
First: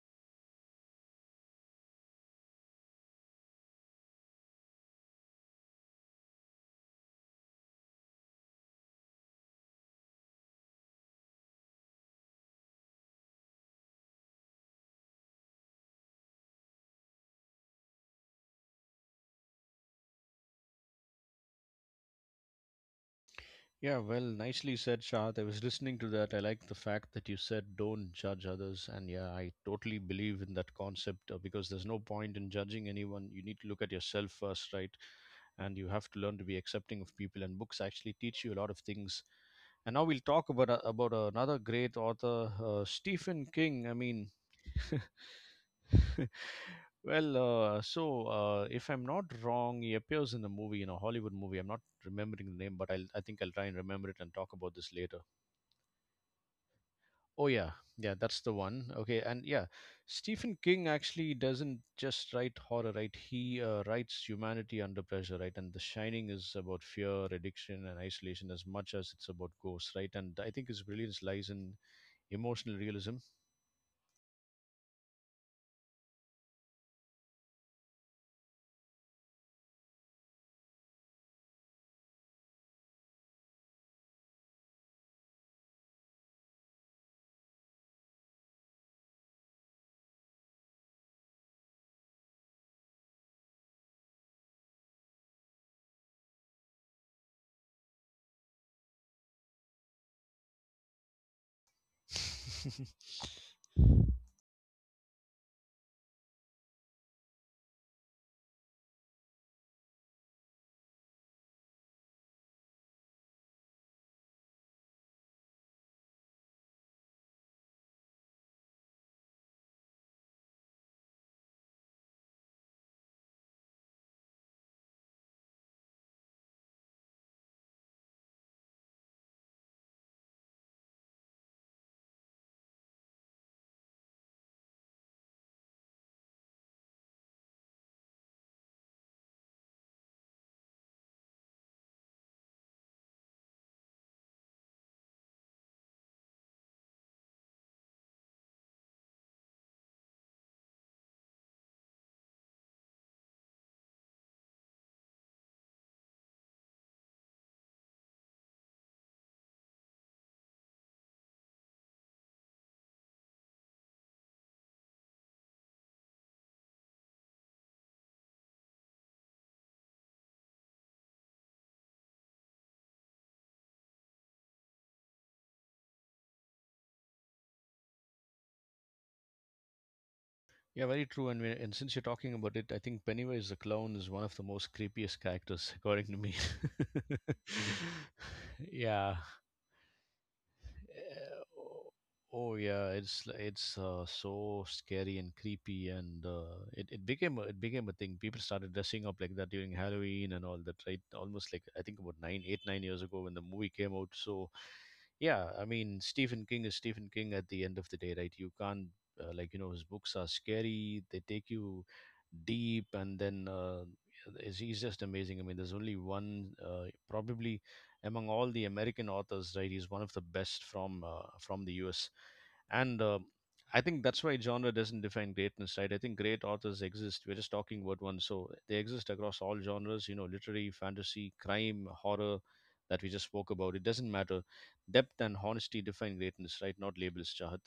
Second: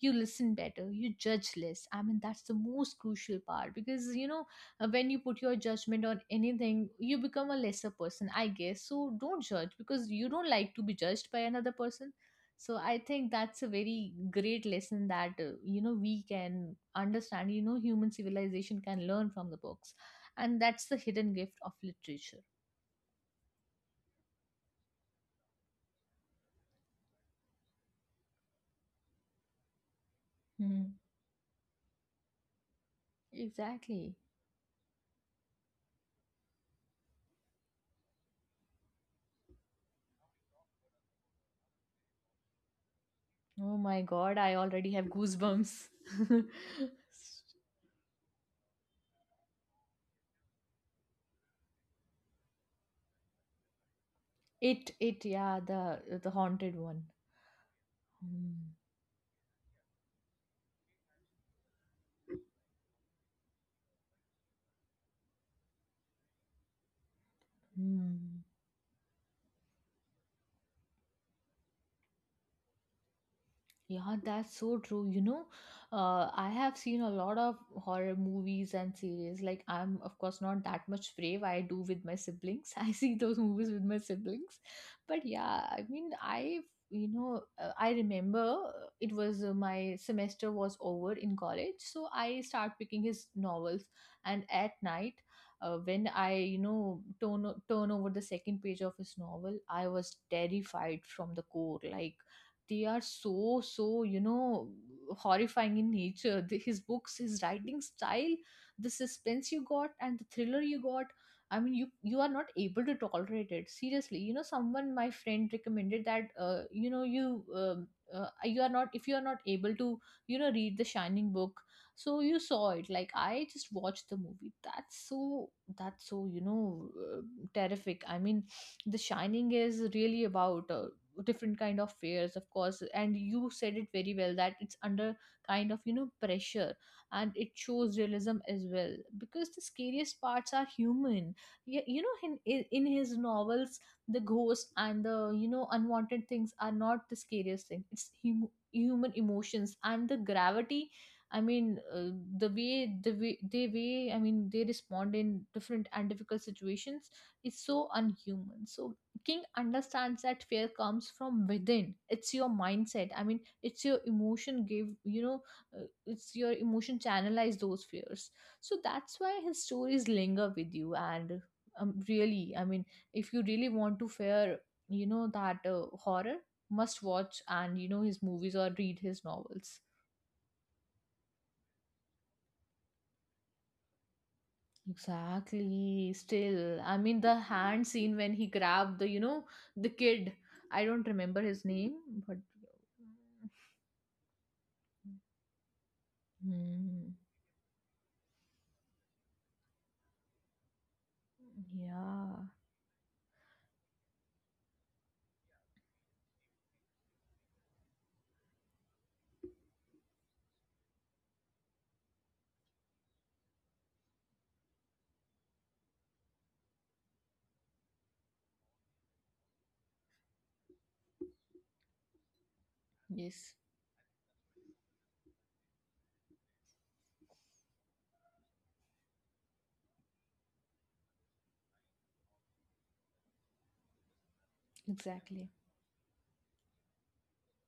B: you listen better, you judge less. I mean, that's the most crucial part because you know uh, when you put your judgment on anything, you become a lesser person, I guess. So don't judge, because you don't like to be judged by another person. So I think that's a very great lesson that uh, you know we can understand. You know, human civilization can learn from the books, and that's the hidden gift of literature.
A: Yeah, well, nicely said, Shad. I was listening to that. I like the fact that you said don't judge others. And yeah, I totally believe in that
B: Hmm.
A: concept uh, because there's no point in judging anyone. You need to look at
B: Exactly.
A: yourself first, right? And you have to learn to be accepting of people. And books actually teach you a lot of things. And now we'll talk about a, about another great author, uh, Stephen
B: Oh
A: King. I
B: my
A: mean,
B: God, I already have goosebumps.
A: well, uh, so uh, if I'm not wrong, he appears in a movie, in a Hollywood movie. I'm not remembering the name, but I'll, I think I'll try and remember it and talk about
B: it
A: this later.
B: it yeah, the the haunted one.
A: Oh yeah, yeah, that's the
B: Hmm.
A: one. Okay, and yeah, Stephen King actually doesn't just write horror, right? He uh, writes humanity under pressure, right? And The Shining is about fear, addiction, and
B: Hmm.
A: isolation as much as it's about ghosts, right? And I think his brilliance lies in emotional realism.
B: Yeah, that's so true. You know, uh, I have seen a lot of horror movies and series. Like, I'm, of course, not that much brave. I do with my siblings. I see those movies with my siblings. But yeah, I mean, I, you know, uh, I remember, it was uh, my semester was over in college. So I start picking his novels. And at night, uh, when I, you know, turn, turn over the second page of his novel, I was terrified from the core. Like, they are so so you know horrifying in nature. the, his books, his writing style, the suspense you got and the thriller you got. I mean, you you are not able to tolerate it seriously. You know, someone my friend recommended that uh, you know you um, uh, you are not if you are not able to you know read the Shining book, so you saw it. Like, I just watched the movie. That's so that's so you know uh, terrific. I mean, the Shining is really about uh, different kind of fears, of course. And you said it very well that it's under kind of you know pressure, and it shows realism as well because the scariest parts are human. Yeah, you know, in in in his novels, the ghosts and the you know unwanted things are not the scariest thing. It's hum- human emotions and the gravity. I mean, uh, the way the way they way I mean they respond in different and difficult situations is so unhuman. So King understands that fear comes from within. It's your mindset. I mean, it's your emotion give, you know, uh, it's your emotion channelize those fears. So that's why his stories linger with you. And um, really, I mean, if you really want to fear, you know, that uh, horror, must watch and, you know, his movies or read his novels.
A: yeah, very true. And we, and since you're talking about it, I think Pennywise the clown is one of the most creepiest characters, according
B: Exactly.
A: to me.
B: Still, I mean, the hand scene when he grabbed the,
A: yeah,
B: you know, the kid. I don't
A: Eh,
B: remember his
A: o-
B: name, but
A: oh yeah, it's li- it's uh, so scary and creepy, and uh, it it
B: Hmm.
A: became a, it became a thing. People started dressing up like that during Halloween and all that, right? Almost like I think about
B: Yeah,
A: nine, eight, nine years ago when the movie came out. So, yeah, I mean Stephen King is Stephen King at the end of the day, right? You can't uh, like you know his books are scary. They take you deep, and then uh, yeah, he's he's just amazing. I mean, there's only one uh, probably among all the American authors, right? He's one of the best from uh, from the U S. And uh,
B: yes,
A: I think that's why genre doesn't define greatness, right? I think great authors exist. We're just talking about one, so they exist across all genres. You know, literary, fantasy, crime, horror, that we just spoke about. It doesn't matter. Depth and
B: exactly.
A: honesty define greatness, right? Not labels, Chahat.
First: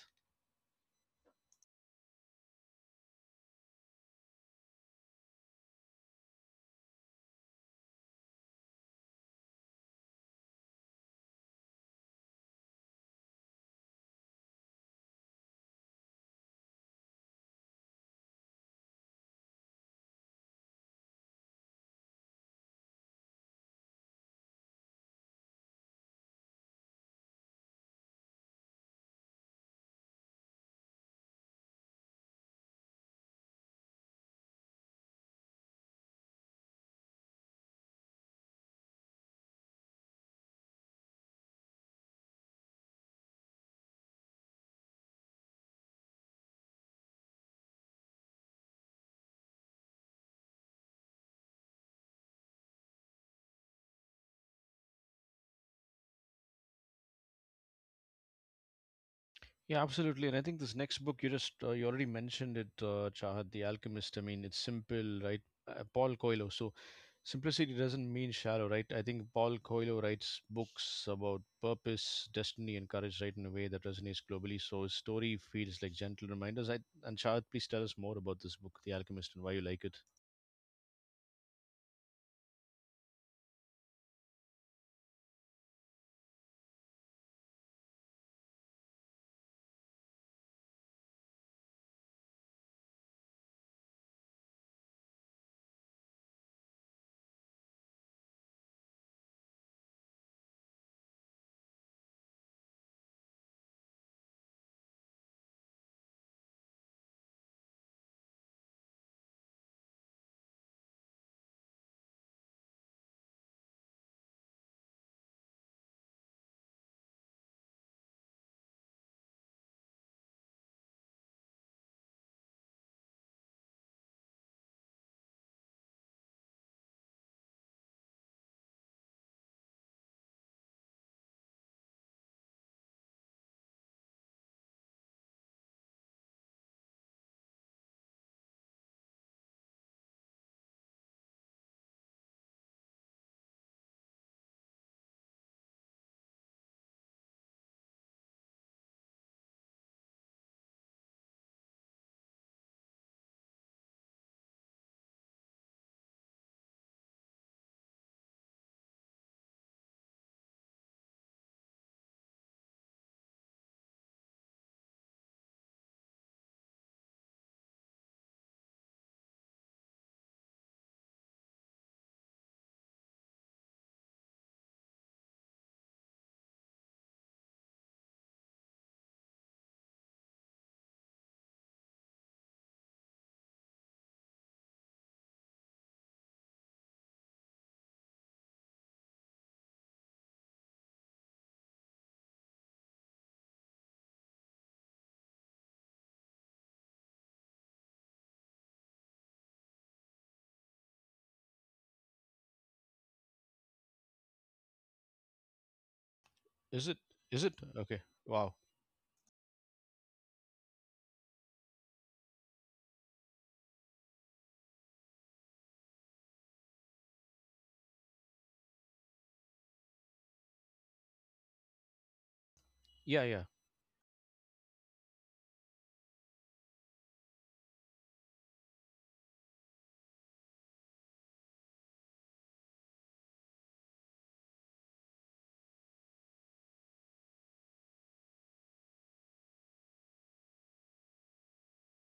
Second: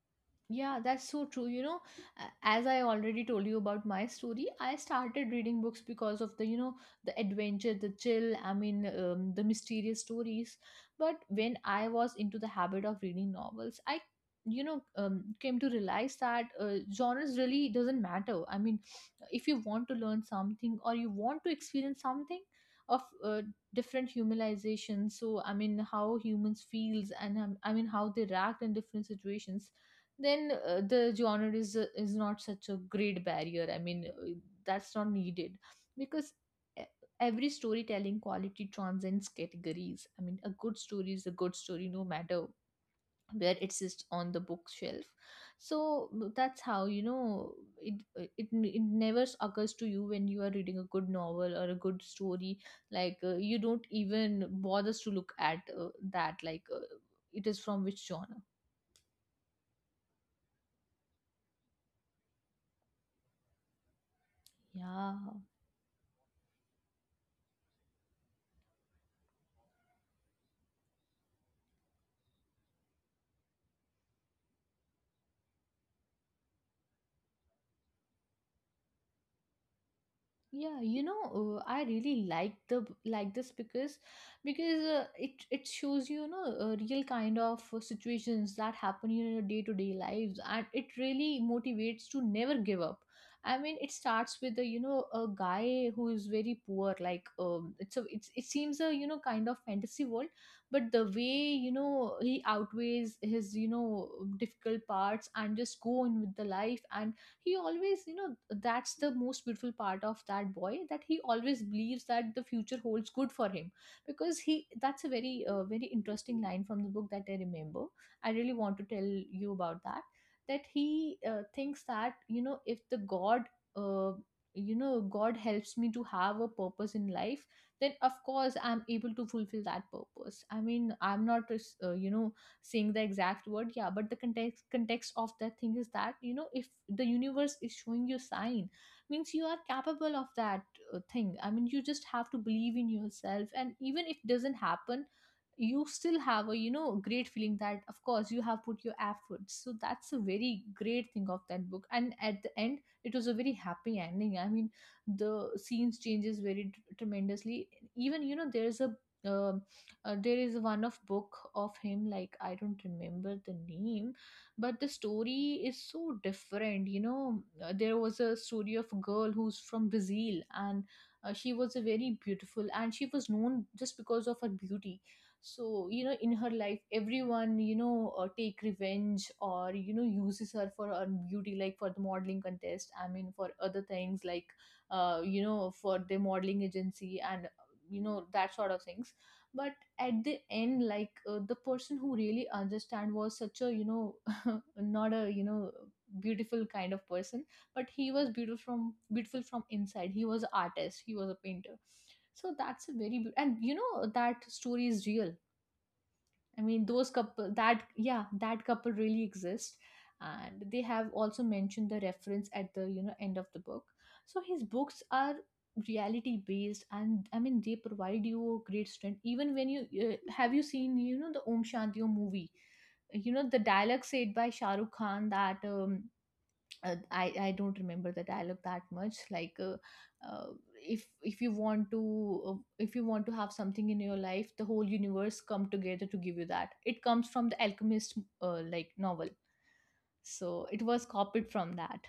B: Yeah, that's so true. You know, a- as I already told you about my story, I started reading books because of the, you know, the adventure, the chill. I mean, um, the mysterious stories. But when I was into the habit of reading novels, I, you know, um, came to realize that uh, genres really doesn't matter. I mean, if you want to learn something or you want to experience something of uh, different humanization, so I mean, how humans feels and, um, I mean, how they react in different situations, then uh, the genre is uh, is not such a great barrier. I mean, uh, that's not needed, because e- every storytelling quality transcends categories. I mean, a good story is a good story, no matter where it sits on the bookshelf. So uh, that's how you know it uh, it, it never occurs to you when you are reading a good novel or a good story, like uh, you don't even bothers to look at uh, that, like, uh, it is from which genre.
A: Yeah, absolutely. And I think this next book you just uh, you already mentioned it, uh, Chahat, The Alchemist. I mean, it's
B: Yeah,
A: simple, right? Uh, Paul Coelho. So simplicity doesn't mean shallow, right? I think Paul Coelho writes books about purpose, destiny, and courage, right, in a way that resonates globally. So his story feels like gentle reminders. I, and Chahat, please tell us more about this book, The Alchemist, and why you like it.
B: yeah, you know uh, I really like the like this, because, because uh, it it shows you, you know uh, real kind of uh, situations that happen in your day to day lives, and it really motivates to never give up. I mean, it starts with a, you know a guy who is very poor, like, um it's a it's, it seems a you know kind of fantasy world. But the way you know he outweighs his you know difficult parts and just go on with the life, and he always you know that's the most beautiful part of that boy, that he always believes that the future holds good for him, because he that's a very, uh, very interesting line from the book that I remember. I really want to tell you about that, that he uh, thinks that, you know if the god uh, you know god helps me to have a purpose in life, then of course I'm able to fulfill that purpose. I mean, I'm not, uh, you know saying the exact word, yeah, but the context context of that thing is that, you know if the universe is showing you sign, means you are capable of that uh, thing. I mean, you just have to believe in yourself, and even if it doesn't happen, you still have a, you know great feeling, that of course you have put your efforts. So that's a very great thing of that book, and at the end it was a very happy ending. I mean, the scenes changes very t- tremendously. Even, you know there's a, um uh, there is one of book of him, like, I don't remember the name, but the story is so different. You know, Uh, there was a story of a girl who's from Brazil and uh, she was a very beautiful, and she was known just because of her beauty. So you know in her life everyone, you know uh, take revenge or you know uses her for her beauty, like for the modeling contest, I mean for other things like uh, you know for the modeling agency and you know that sort of things. But at the end, like uh, the person who really understand was such a you know not a you know beautiful kind of person, but he was beautiful from beautiful from inside. He was an artist, he was a painter. So that's a very beau- and you know that story is real. I mean,
A: Is it?
B: those
A: Is
B: couple
A: it?
B: that,
A: Okay.
B: yeah,
A: Wow.
B: that couple really exist, and they have also mentioned the reference at the you know end of the book. So his books are reality based, and I mean they provide you a great strength. Even when you uh, have you seen you know the Om Shanti Om movie,
A: Yeah.
B: you
A: Yeah.
B: know the dialogue said by Shah Rukh Khan that um, uh, I, I don't remember the dialogue that much, like uh, uh, if if you want to uh, if you want to have something in your life, the whole universe come together to give you that. It comes from the Alchemist, uh, like novel. So it was copied from that.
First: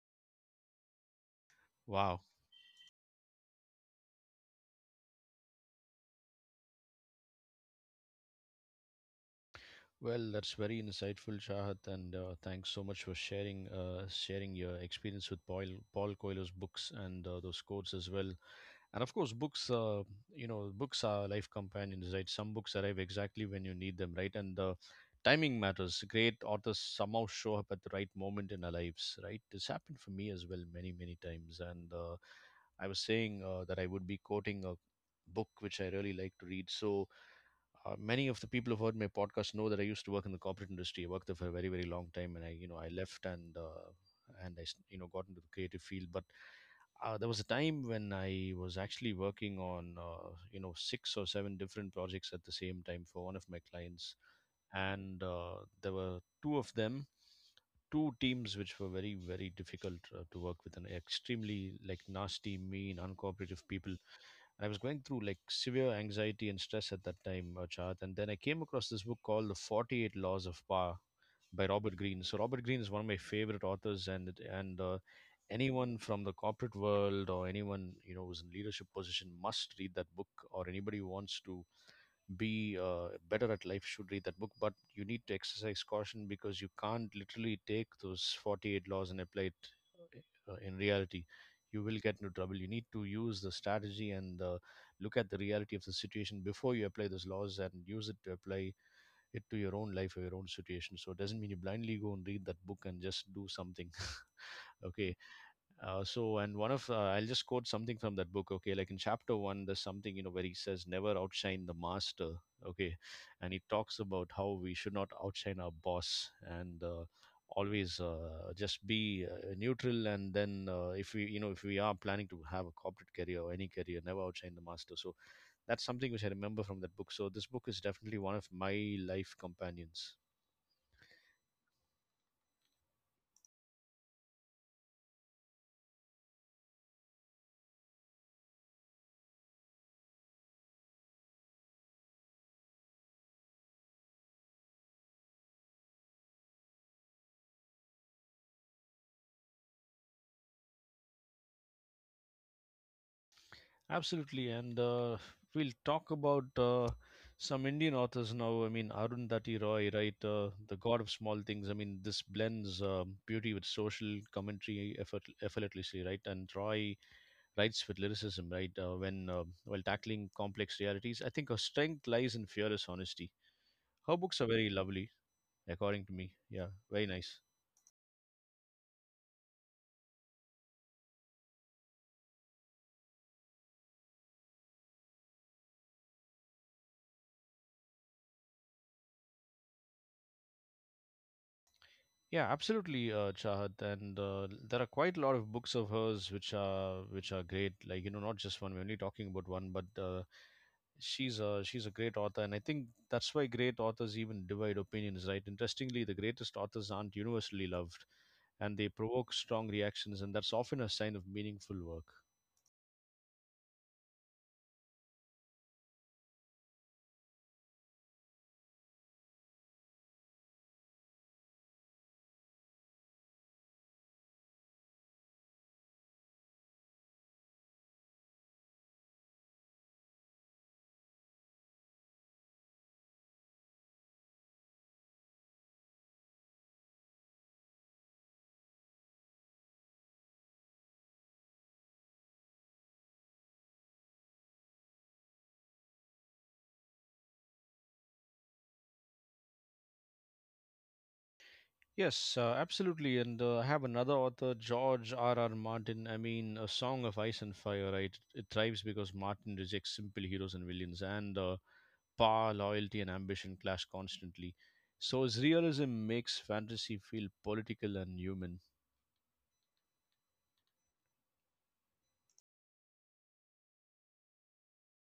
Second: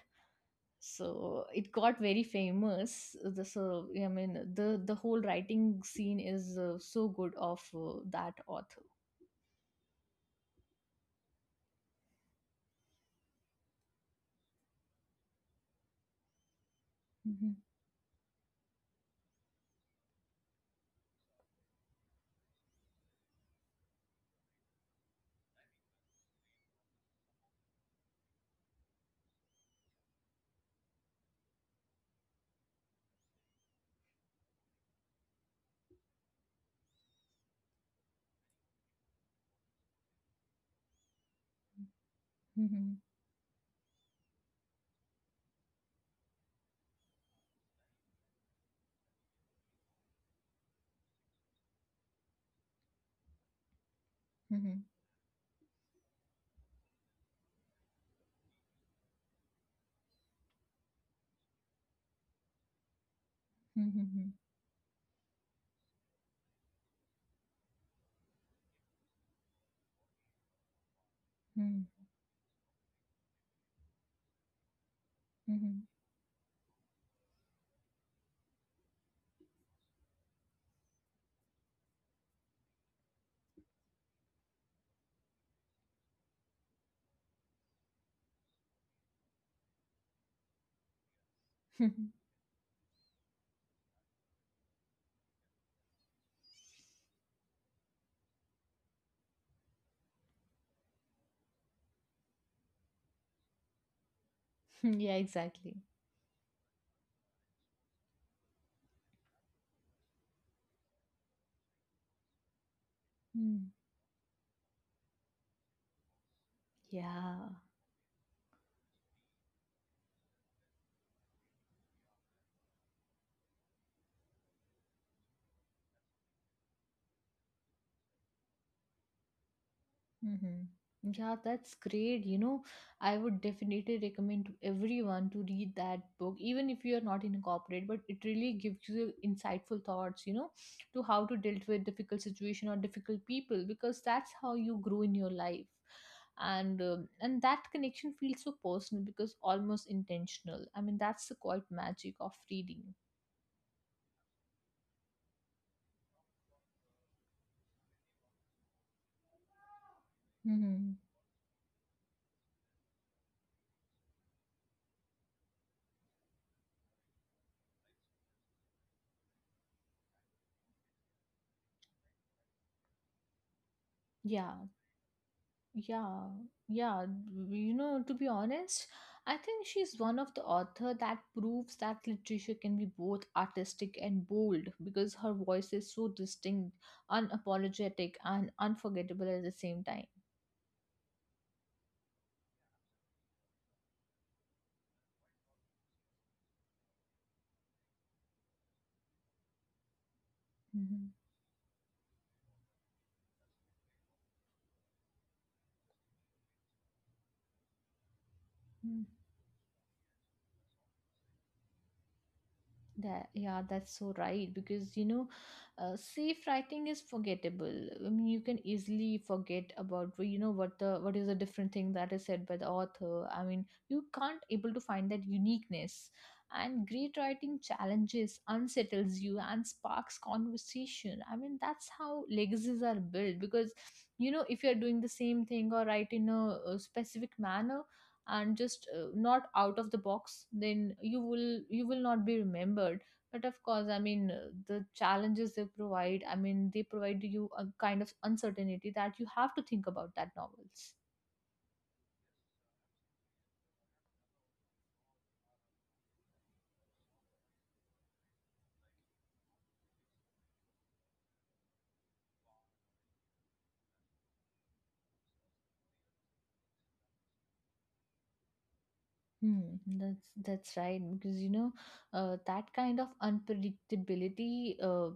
B: So it got
A: Wow.
B: very famous. The, so I mean the the whole writing scene is uh, so good of uh, that author.
A: Well, that's very insightful, Shahat, and uh, thanks so much for sharing uh, sharing your experience with Paul Paul Coelho's books and uh,
B: Mhm,
A: those quotes as well. And of course, books, uh, you know, books are life companions, right? Some books arrive exactly when you need them, right? And uh, timing matters. Great authors somehow show up at the right moment in our lives, right? This happened for me as well many many times, and uh, I was saying uh, that I would be quoting a book which I really like to read, so uh, many of the people who've heard my podcast know that I used to work in the corporate industry. I worked there for a very, very long time, and I, you know, I
B: mhm,
A: left and uh, and I, s- you know, got into the creative field. But uh, there was a time when I was actually working on, uh, you know, six or seven different projects at the same time for one of my clients,
B: mhm,
A: and uh, there were two of them, two teams which were very, very difficult uh, to work with, and extremely like nasty, mean, uncooperative people.
B: mhm,
A: I was going through like severe anxiety and stress at that time, uh, Chad. And then I came across this book called The forty-eight Laws of Power by
B: mhm,
A: Robert Greene. So Robert Greene is one of my favorite authors, and it- and uh,
B: mhm,
A: anyone from the corporate world or anyone you know who's in leadership position must read that book, or anybody who wants to be uh, better at life should read that book. But you need to exercise caution, because you can't literally take those forty-eight laws and apply it uh, in reality. You will
B: mhm.
A: get into trouble. You need to use the strategy, and uh, look at the reality of the situation before you apply those laws and use it to apply it to your own life or your own situation. So it doesn't mean you blindly go and read that book and just do something.
B: Yeah,
A: okay,
B: exactly.
A: uh, so, and one of, uh, I'll just quote something from that book, okay? Like in chapter one, there's something, you know, where he says, never outshine the master, okay? And he talks about how we should not outshine our boss and uh,
B: Yeah.
A: always uh, just be uh, neutral. And then uh, if we, you know, if we are planning to have a corporate career or any career, never outshine the master. So that's something which I remember from that book. So this book is definitely one of my life companions.
B: Hmm. Yeah, that's great. You know, I would definitely recommend to everyone to read that book, even if you are not in a corporate, but it really gives you insightful thoughts, you know, to how to deal with difficult situation or difficult people, because that's how you grow in your life. And um, and that connection feels so personal because almost intentional. I mean, that's the quite magic of reading.
A: Absolutely, and uh, we'll talk about uh, some Indian authors now. I mean, Arundhati Roy, right? Uh, the
B: Hmm.
A: God of Small Things. I mean, this blends um, beauty with social commentary effort, effortlessly, right? And Roy writes with lyricism, right? Uh, when uh, While tackling complex realities, I think her strength lies in fearless honesty. Her books are
B: Yeah.
A: very lovely, according to
B: Yeah,
A: me. Yeah,
B: yeah.
A: very nice.
B: You know, to be honest, I think she's one of the author that proves that literature can be both artistic and bold because her voice is so distinct, unapologetic, and unforgettable at the same time.
A: Yeah, absolutely, uh, Chahat, and uh, there are quite a lot of books of hers which are which are great. Like you know, not just one. We're only talking about one, but uh,
B: Mhm.
A: she's a she's a great author, and I think that's why great authors even divide opinions, right? Interestingly, the greatest authors aren't universally loved, and they
B: Mm.
A: provoke strong reactions, and that's often a sign of meaningful work.
B: That, yeah, that's so right because you know, uh, safe writing is forgettable. I mean, you can easily forget about you know what the, what is the different thing that is said by the author. I mean, you can't able to find that uniqueness. And great writing challenges, unsettles you, and sparks conversation. I mean, that's how legacies are built because you know if you are doing the same thing or write in a, a specific manner and just uh, not out of the box, then you will, you will not be remembered. But of course, I mean uh, the challenges they provide, I mean they provide you a kind of uncertainty that you have to think about, that novels.
A: Yes, uh, absolutely. And uh, I have another author, George R. R. Martin. I mean, A Song of Ice and Fire, right? It thrives because Martin rejects simple heroes and villains. And uh, Power, loyalty, and ambition clash constantly. So his realism makes fantasy feel political and human.
B: Hmm, that's that's right, because you know uh, that kind of unpredictability uh,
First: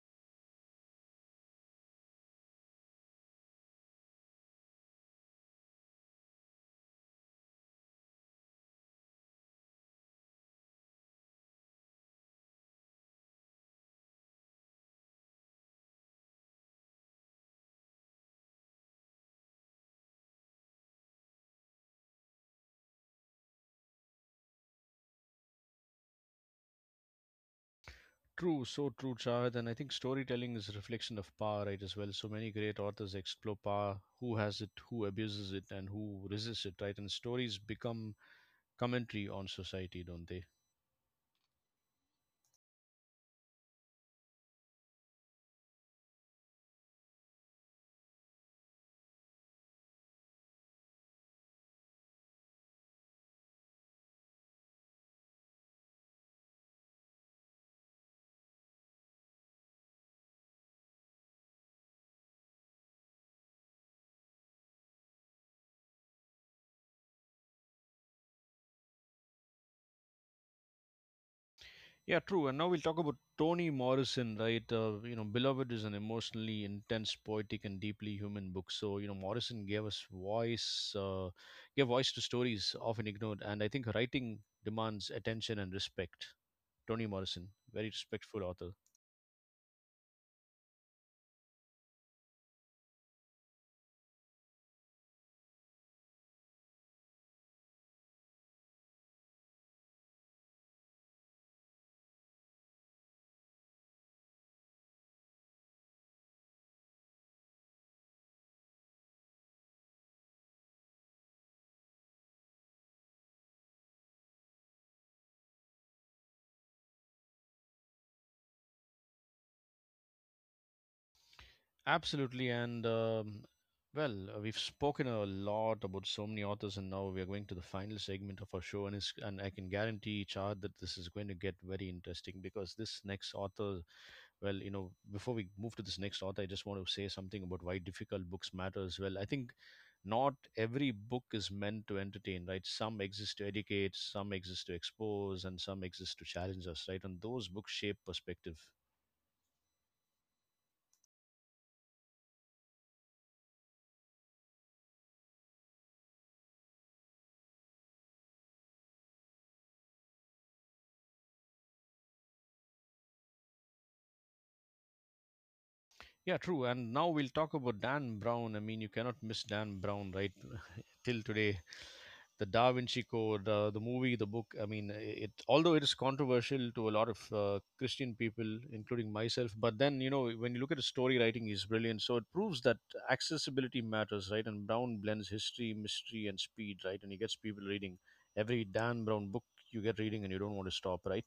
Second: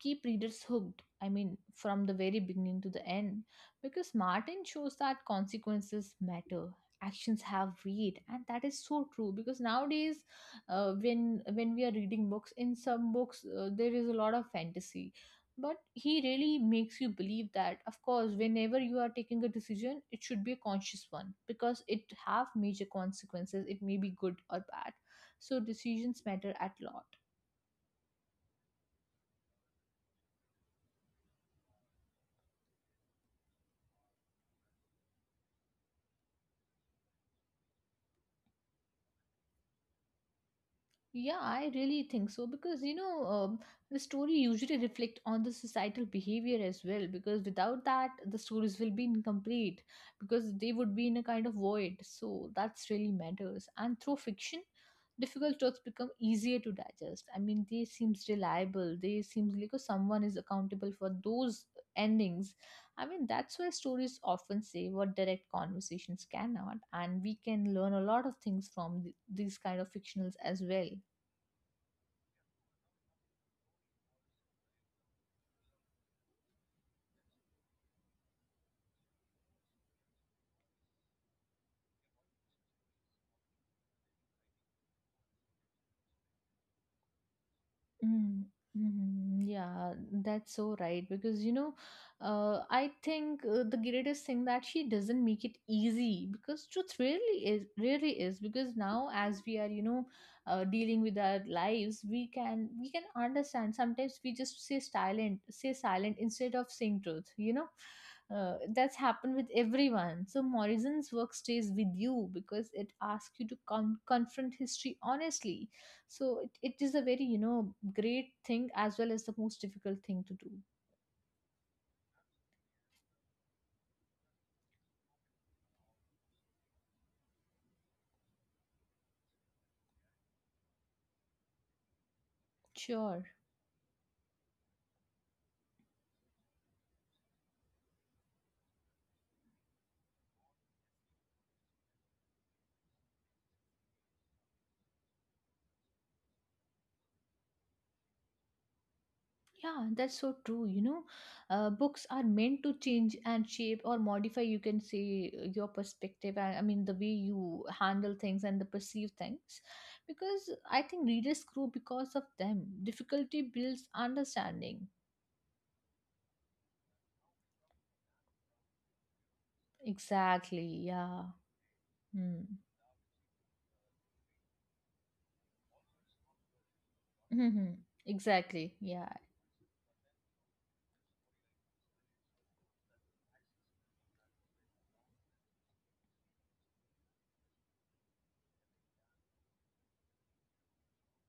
B: keep readers hooked. I mean, from the very beginning to the end, because Martin shows that consequences matter, actions have weight, and that is so true. Because nowadays, uh, when when we are reading books, in some books uh, there is a lot of fantasy, but he really makes you believe that of course whenever you are taking a decision, it should be a conscious one because it have major consequences, it may be good or bad. So decisions matter at lot.
A: True, so true, Chahat. And I think storytelling is a reflection of power, right, as well. So many great authors explore power, who has it, who abuses it, and who resists it, right? And stories become commentary on society, don't they?
B: Yeah, I really think so because you know um, the story usually reflect on the societal behavior as well, because without that the stories will be incomplete, because they would be in a kind of void. So that's really matters. And through fiction, difficult truths become easier to digest. I mean, they seems reliable. They seems like uh, someone is accountable for those endings. I mean, that's why stories often say what direct conversations cannot, and we can learn a lot of things from th- these kind of fictionals as well.
A: Yeah, true. And now we'll talk about Toni Morrison, right? Uh, you know, Beloved is an emotionally intense, poetic, and deeply human book. So, you know, Morrison gave us voice, uh, gave voice to stories often ignored. And I think her writing demands attention and respect. Toni Morrison, very
B: Mm,
A: respectful author.
B: mhm. Yeah, that's so right. Because, you know, uh, I think uh, the greatest thing that she doesn't make it easy because truth really is, really is. Because now, as we are, you know, uh, dealing with our lives, we can, we can understand. Sometimes we just say silent, say silent instead of saying truth. You know, uh, that's happened with everyone. So Morrison's work stays with you because it asks you to con confront history honestly. So it, it is a very, you know, great thing as well as the most difficult thing to do.
A: Absolutely. And, um, well, uh, we've spoken a lot about so many authors, and now we are going to the final segment of our show. And, it's, and I can guarantee, Chad, that this is going to get very interesting because this
B: Sure.
A: next author, well, you know, before we move to this next author, I just want to say something about why difficult books matter as well. I think not every book is meant to entertain, right? Some exist to educate, some exist to expose, and some exist to challenge us, right? And those books shape perspective.
B: Yeah, that's so true. You know, uh, books are meant to change and shape or modify, you can say, uh, your perspective. I, I mean, the way you handle things and the perceive things. Because I think readers grow because of them. Difficulty builds understanding.
A: Yeah, true. And now we'll talk about Dan Brown. I mean, you cannot miss Dan Brown, right?
B: Exactly. Yeah.
A: Till today,
B: Hmm.
A: the Da Vinci Code, uh, the movie, the book. I mean, it, although it is controversial to a lot of uh, Christian people,
B: Exactly. Yeah.
A: including myself. But then you know, when you look at his story writing, he's brilliant. So it proves that accessibility matters, right? And Brown blends history, mystery, and speed, right? And he gets people reading every Dan Brown book you get reading, and you don't want to stop, right?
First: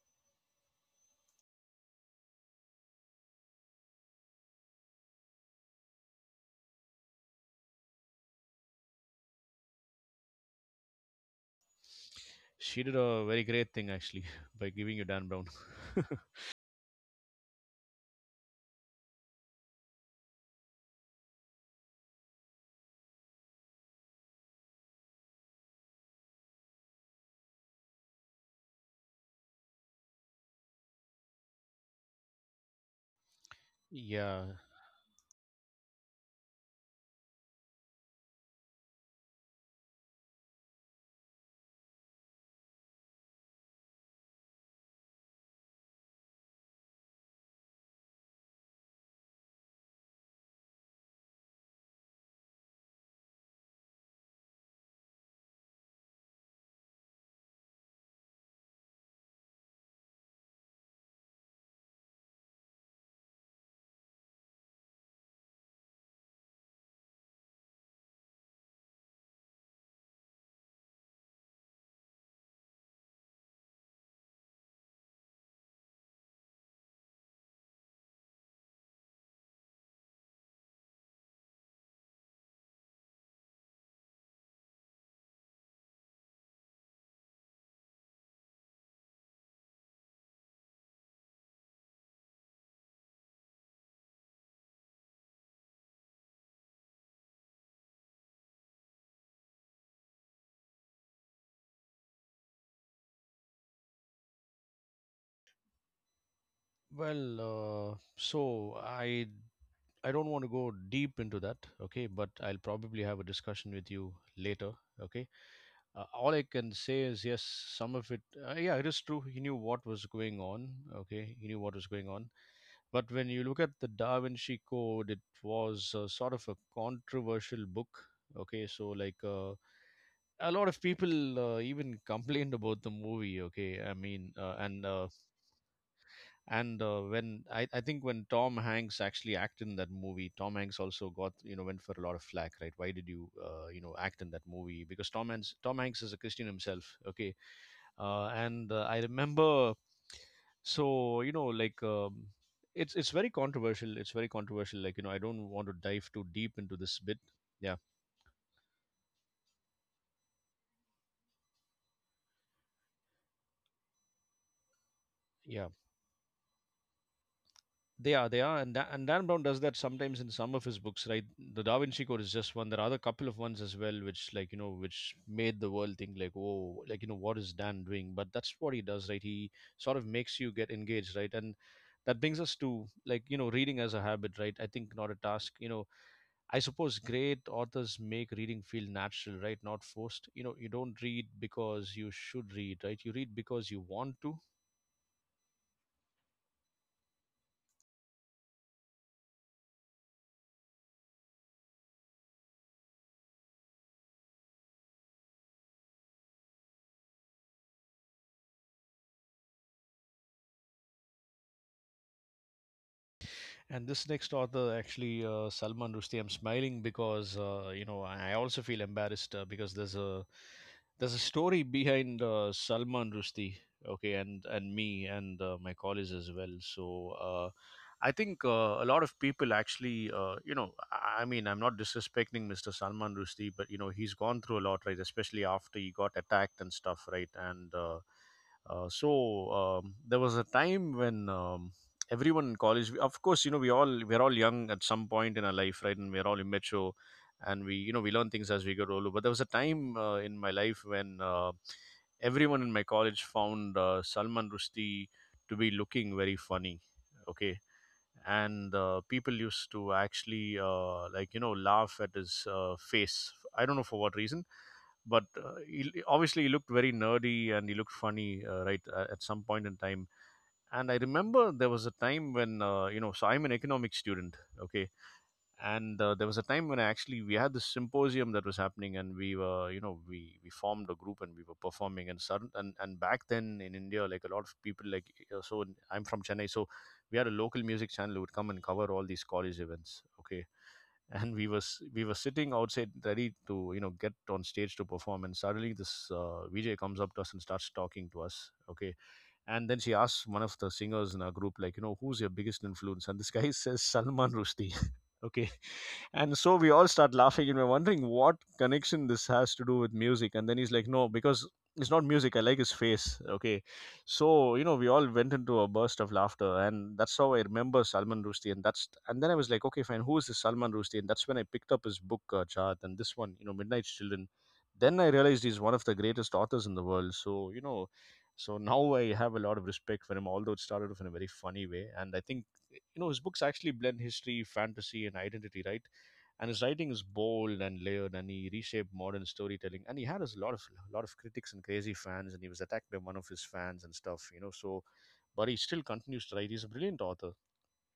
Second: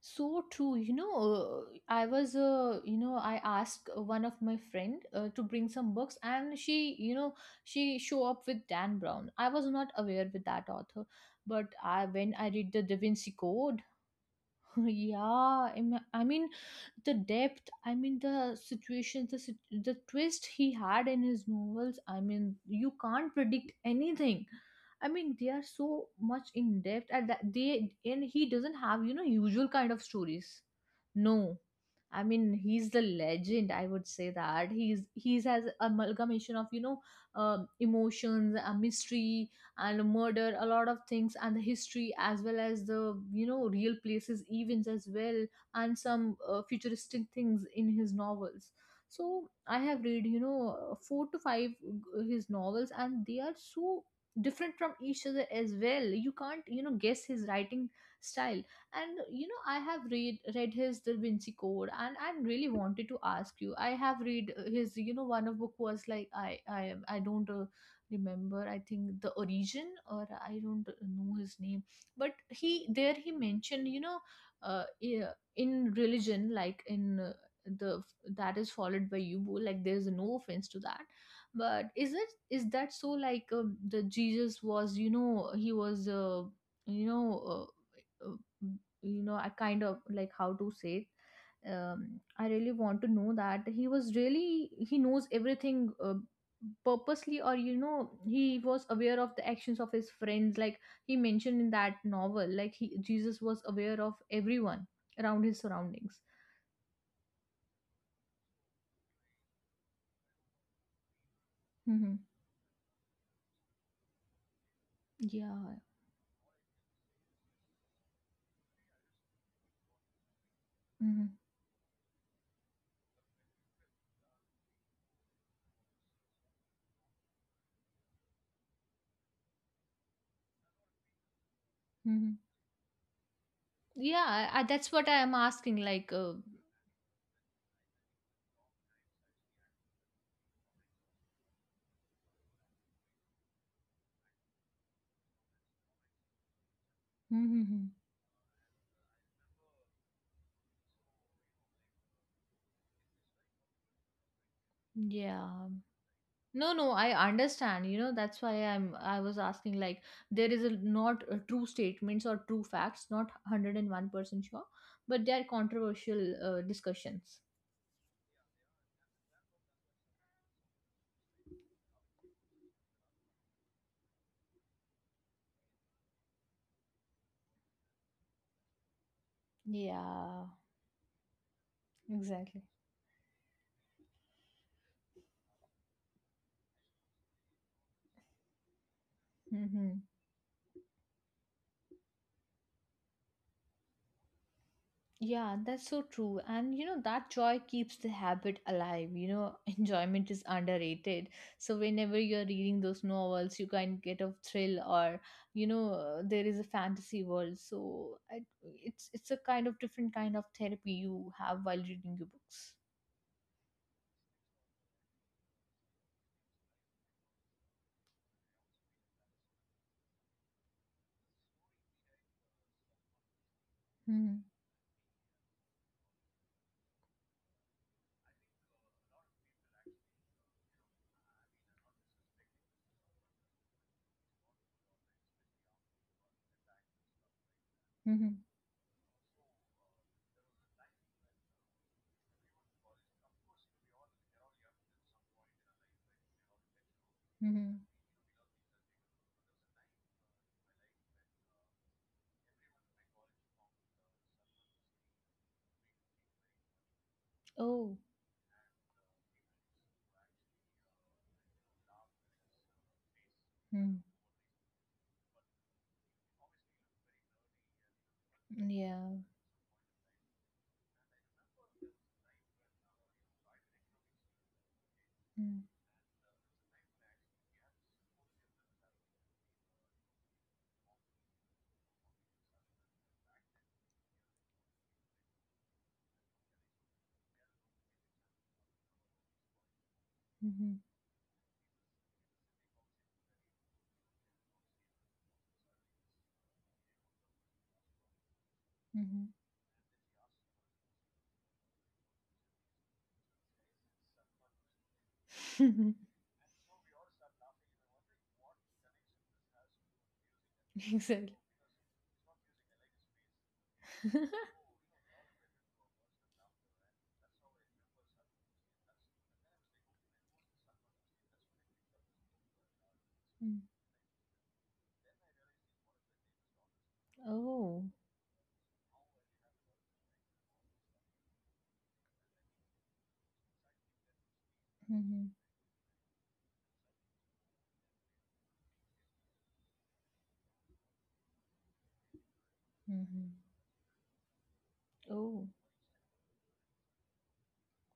B: So true. You know, uh, i was uh, you know I asked one of my friend uh, to bring some books, and she, you know, she show up with Dan Brown. I was not aware with that author, but I, when I read the
A: She did
B: Da
A: a
B: Vinci
A: very great
B: Code,
A: thing actually by giving you Dan Brown.
B: yeah, I'm- I mean, the depth, I mean, the situations, the, sit- the twist he had in his novels, I mean, you can't predict anything. I mean, they are so much in depth, and that they, and he doesn't have you know usual kind of stories. No, I mean he's the legend. I would say
A: Yeah.
B: that he's he's has amalgamation of you know um emotions, a mystery, and murder, a lot of things, and the history, as well as the you know real places, events as well, and some uh, futuristic things in his novels. So I have read you know four to five uh, his novels, and they are so different from each other as well. You can't, you know, guess his writing style. And you know I have read read his Da Vinci Code, and I really wanted to ask you. I have read uh, his, you know, one of book was like i i i don't uh, remember. I think the Origin, or I don't know his name. But he there he mentioned, you know, uh, yeah, in religion, like in uh, the that is followed by you, like there's no offense to that. But is it, is that so, like um, the Jesus was, you know, he was uh, you know uh, uh, you know I kind of like how to say it. um, I really want to know that he was really, he knows everything uh, purposely, or you know he was aware of the actions of his friends. Like he mentioned in that novel, like he, Jesus was aware of everyone around his surroundings.
A: Well, uh, so I I don't want to go deep into that, okay?
B: Hmm.
A: But I'll probably have a discussion with you later, okay?
B: Yeah.
A: Uh, all I can say is yes, some of it, uh, yeah, it is true. He knew what was going on, okay?
B: Hmm.
A: He knew what was going on. But when you look at the Da Vinci Code, it was uh, sort of a controversial book, okay? So, like, uh, a lot of people uh, even
B: Hmm.
A: complained about the movie, okay? I
B: Yeah,
A: mean, uh,
B: I, I-
A: and
B: that's what
A: uh,
B: I am asking, like uh,
A: and uh, when I, I think when Tom Hanks actually acted in that movie, Tom Hanks also got, you know, went for a lot of flack, right? Why did you uh, you know act in that movie? Because tom hanks tom hanks is a Christian himself, okay?
B: hmm.
A: uh, and uh, I remember, so you know like um, it's it's very controversial it's very controversial, like you know, I don't
B: Yeah.
A: want to dive too deep
B: No,
A: into
B: no,
A: this
B: I
A: bit. Yeah.
B: understand. You know, that's why i'm I was asking, like there is a not uh, true statements or true facts, not one hundred one percent sure, but they are
A: Yeah.
B: controversial uh, discussions.
A: They are, they are, and, Da- and Dan Brown does that sometimes in some of his books, right? The Da Vinci Code is just one. There are other couple of ones as well, which like you know, which made the world think, like, oh, like you know, what is Dan doing? But that's what he does, right? He sort of makes
B: Yeah.
A: you get engaged, right? And that brings us
B: Exactly.
A: to like you know, reading as a habit, right? I think not a task. You know, I suppose great authors make reading feel natural, right? Not
B: Hmm.
A: forced. You know, you don't read because you should read, right? You read because you want to.
B: Yeah, that's so true. And you know, that joy keeps the habit alive. You know, enjoyment is underrated. So, whenever you're reading those novels, you can get a thrill, or you know, uh, there is a fantasy world. So, I, it's it's a kind of different kind of therapy you have while reading your books.
A: And this next author, actually, uh, Salman Rushdie, I'm smiling because uh, you know I I also feel embarrassed uh, because there's a there's a story behind uh, Salman Rushdie, okay,
B: Hmm.
A: and and me and uh, my colleagues as well. So uh, I think uh, a lot of people actually, uh, you know, I I mean, I'm not disrespecting mister Salman Rushdie, but you know, he's gone through a lot, right? Especially after he got attacked and stuff, right? And uh,
B: Hmm.
A: uh, so um, There was a time when. Um, everyone in college, we- of course you know we all we're all young at some point in our life, right? And we're all immature, and we,
B: Hmm.
A: you know, we learn things as we get older. But there was a time uh, in my life when uh, everyone in my college found uh, Salman Rushdie to be looking very funny, okay.
B: Oh,
A: and uh, people used to actually uh, like you know laugh at his uh, face, I don't know
B: mm,
A: for what reason. But uh, he, obviously he looked very nerdy and he looked funny, uh, right, uh,
B: yeah.
A: at some point in time. And I remember there was a time when uh, you know, so I'm an economics student, okay. And uh, there was a time when I actually, we had this symposium that was happening and we were, you know, we we formed a group and we were performing and sudden and, and back then in India, like a lot of people, like, uh, so in- I'm from Chennai, so we had a local music channel who would come and cover all these college events, okay.
B: Mm-hmm.
A: And we was we were sitting outside ready to, you know, get on stage to perform, and suddenly this uh, VJ comes up to us and starts talking to us, okay.
B: Hmm.
A: And then she asks one of the singers in our group, like, you know, who's your biggest influence? And this guy says Salman Rushdie. Okay. And so we all start laughing and we're wondering what connection this has to do with music. And then he's like, no,
B: Exactly.
A: because it's not music. I like his face. Okay. So, you know, we all went into a burst of laughter. And that's how I remember Salman Rushdie. And that's, and then I was like, okay, fine, who is this Salman Rushdie? And that's when I picked up his book, uh, Chart, and this one, you know,
B: Mm.
A: Midnight Children. Then I realized he's one of the greatest authors in the world. So, you
B: Oh.
A: know, so now I have a lot of respect for him, although it started off in a very funny way. And I think, eh, you know, his books actually blend history, fantasy, and
B: Mhm,
A: identity, right? And his writing is bold and layered, and he reshaped modern storytelling. And he had a lot of lot of critics and crazy fans, and he was attacked by one of
B: mhm.
A: his fans and stuff, you know. So, but
B: Oh,
A: he still continues to write. He's a brilliant author.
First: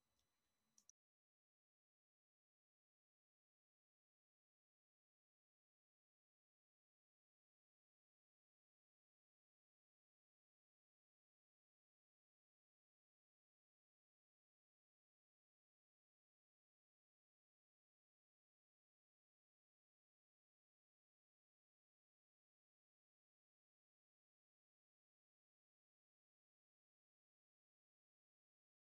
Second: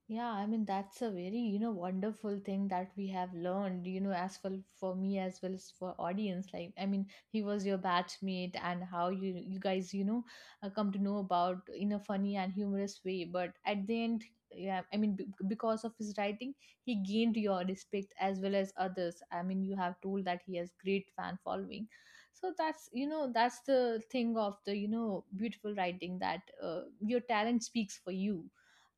B: yeah, I mean that's a very, you know, wonderful thing that we have learned, you know, as well for me as well as for audience. Like, I mean, he was your batchmate, and how you, you guys, you know, uh, come to know about in a funny and humorous way. But at the end, yeah, I mean, b- because of his writing, he gained your respect as well as others. I mean, you have told that he has great fan following, so that's you know that's the thing of the you know beautiful writing, that uh, your talent speaks for you.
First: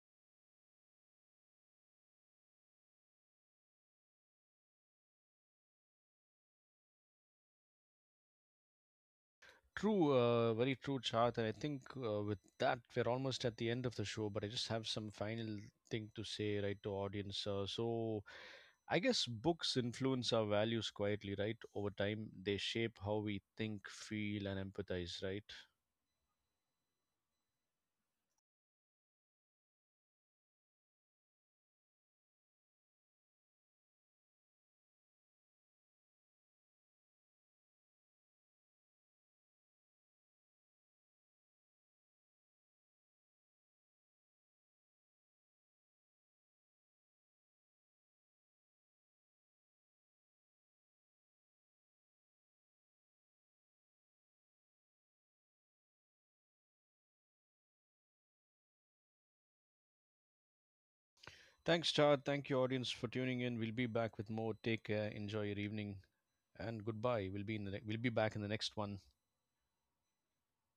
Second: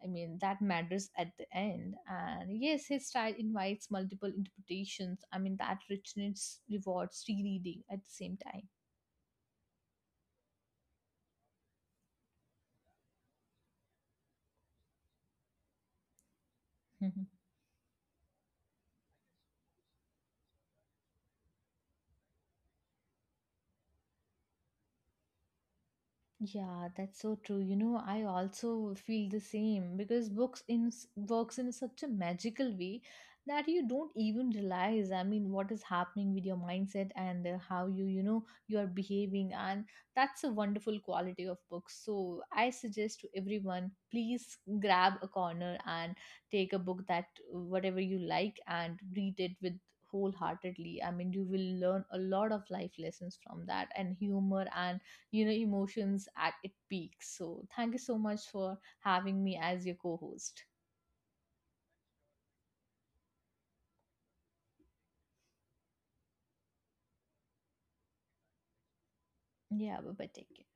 B: I mean, that matters at the end. And yes, his style invites multiple interpretations. I mean, that richness rewards rereading at the same time.
A: True, uh, very true, Chart. And I think uh, with that, we're almost at the end of the show. But I just have some final thing to say, right, to audience. Uh, so I guess books influence our values quietly, right? Over time, they shape how we think, feel, and empathize, right?
B: Yeah, that's so true. You know, I also feel the same because books in works in such a magical way that you don't even realize, I mean, what is happening with your mindset and uh, how you, you know, you are behaving. And that's a wonderful quality of books. So I suggest to everyone, please grab a corner and take a book that uh, whatever you like and read it with wholeheartedly. I mean, you will learn a lot of life lessons from that, and humor and you know emotions at its peak. So thank you so much for having me as your co-host.
A: Thanks, Chad. Thank you, audience, for tuning in. We'll be back with more. Take care. Enjoy your evening, and goodbye. We'll be in the ne- we'll be back in the next one.
B: Yeah, bye bye, take care.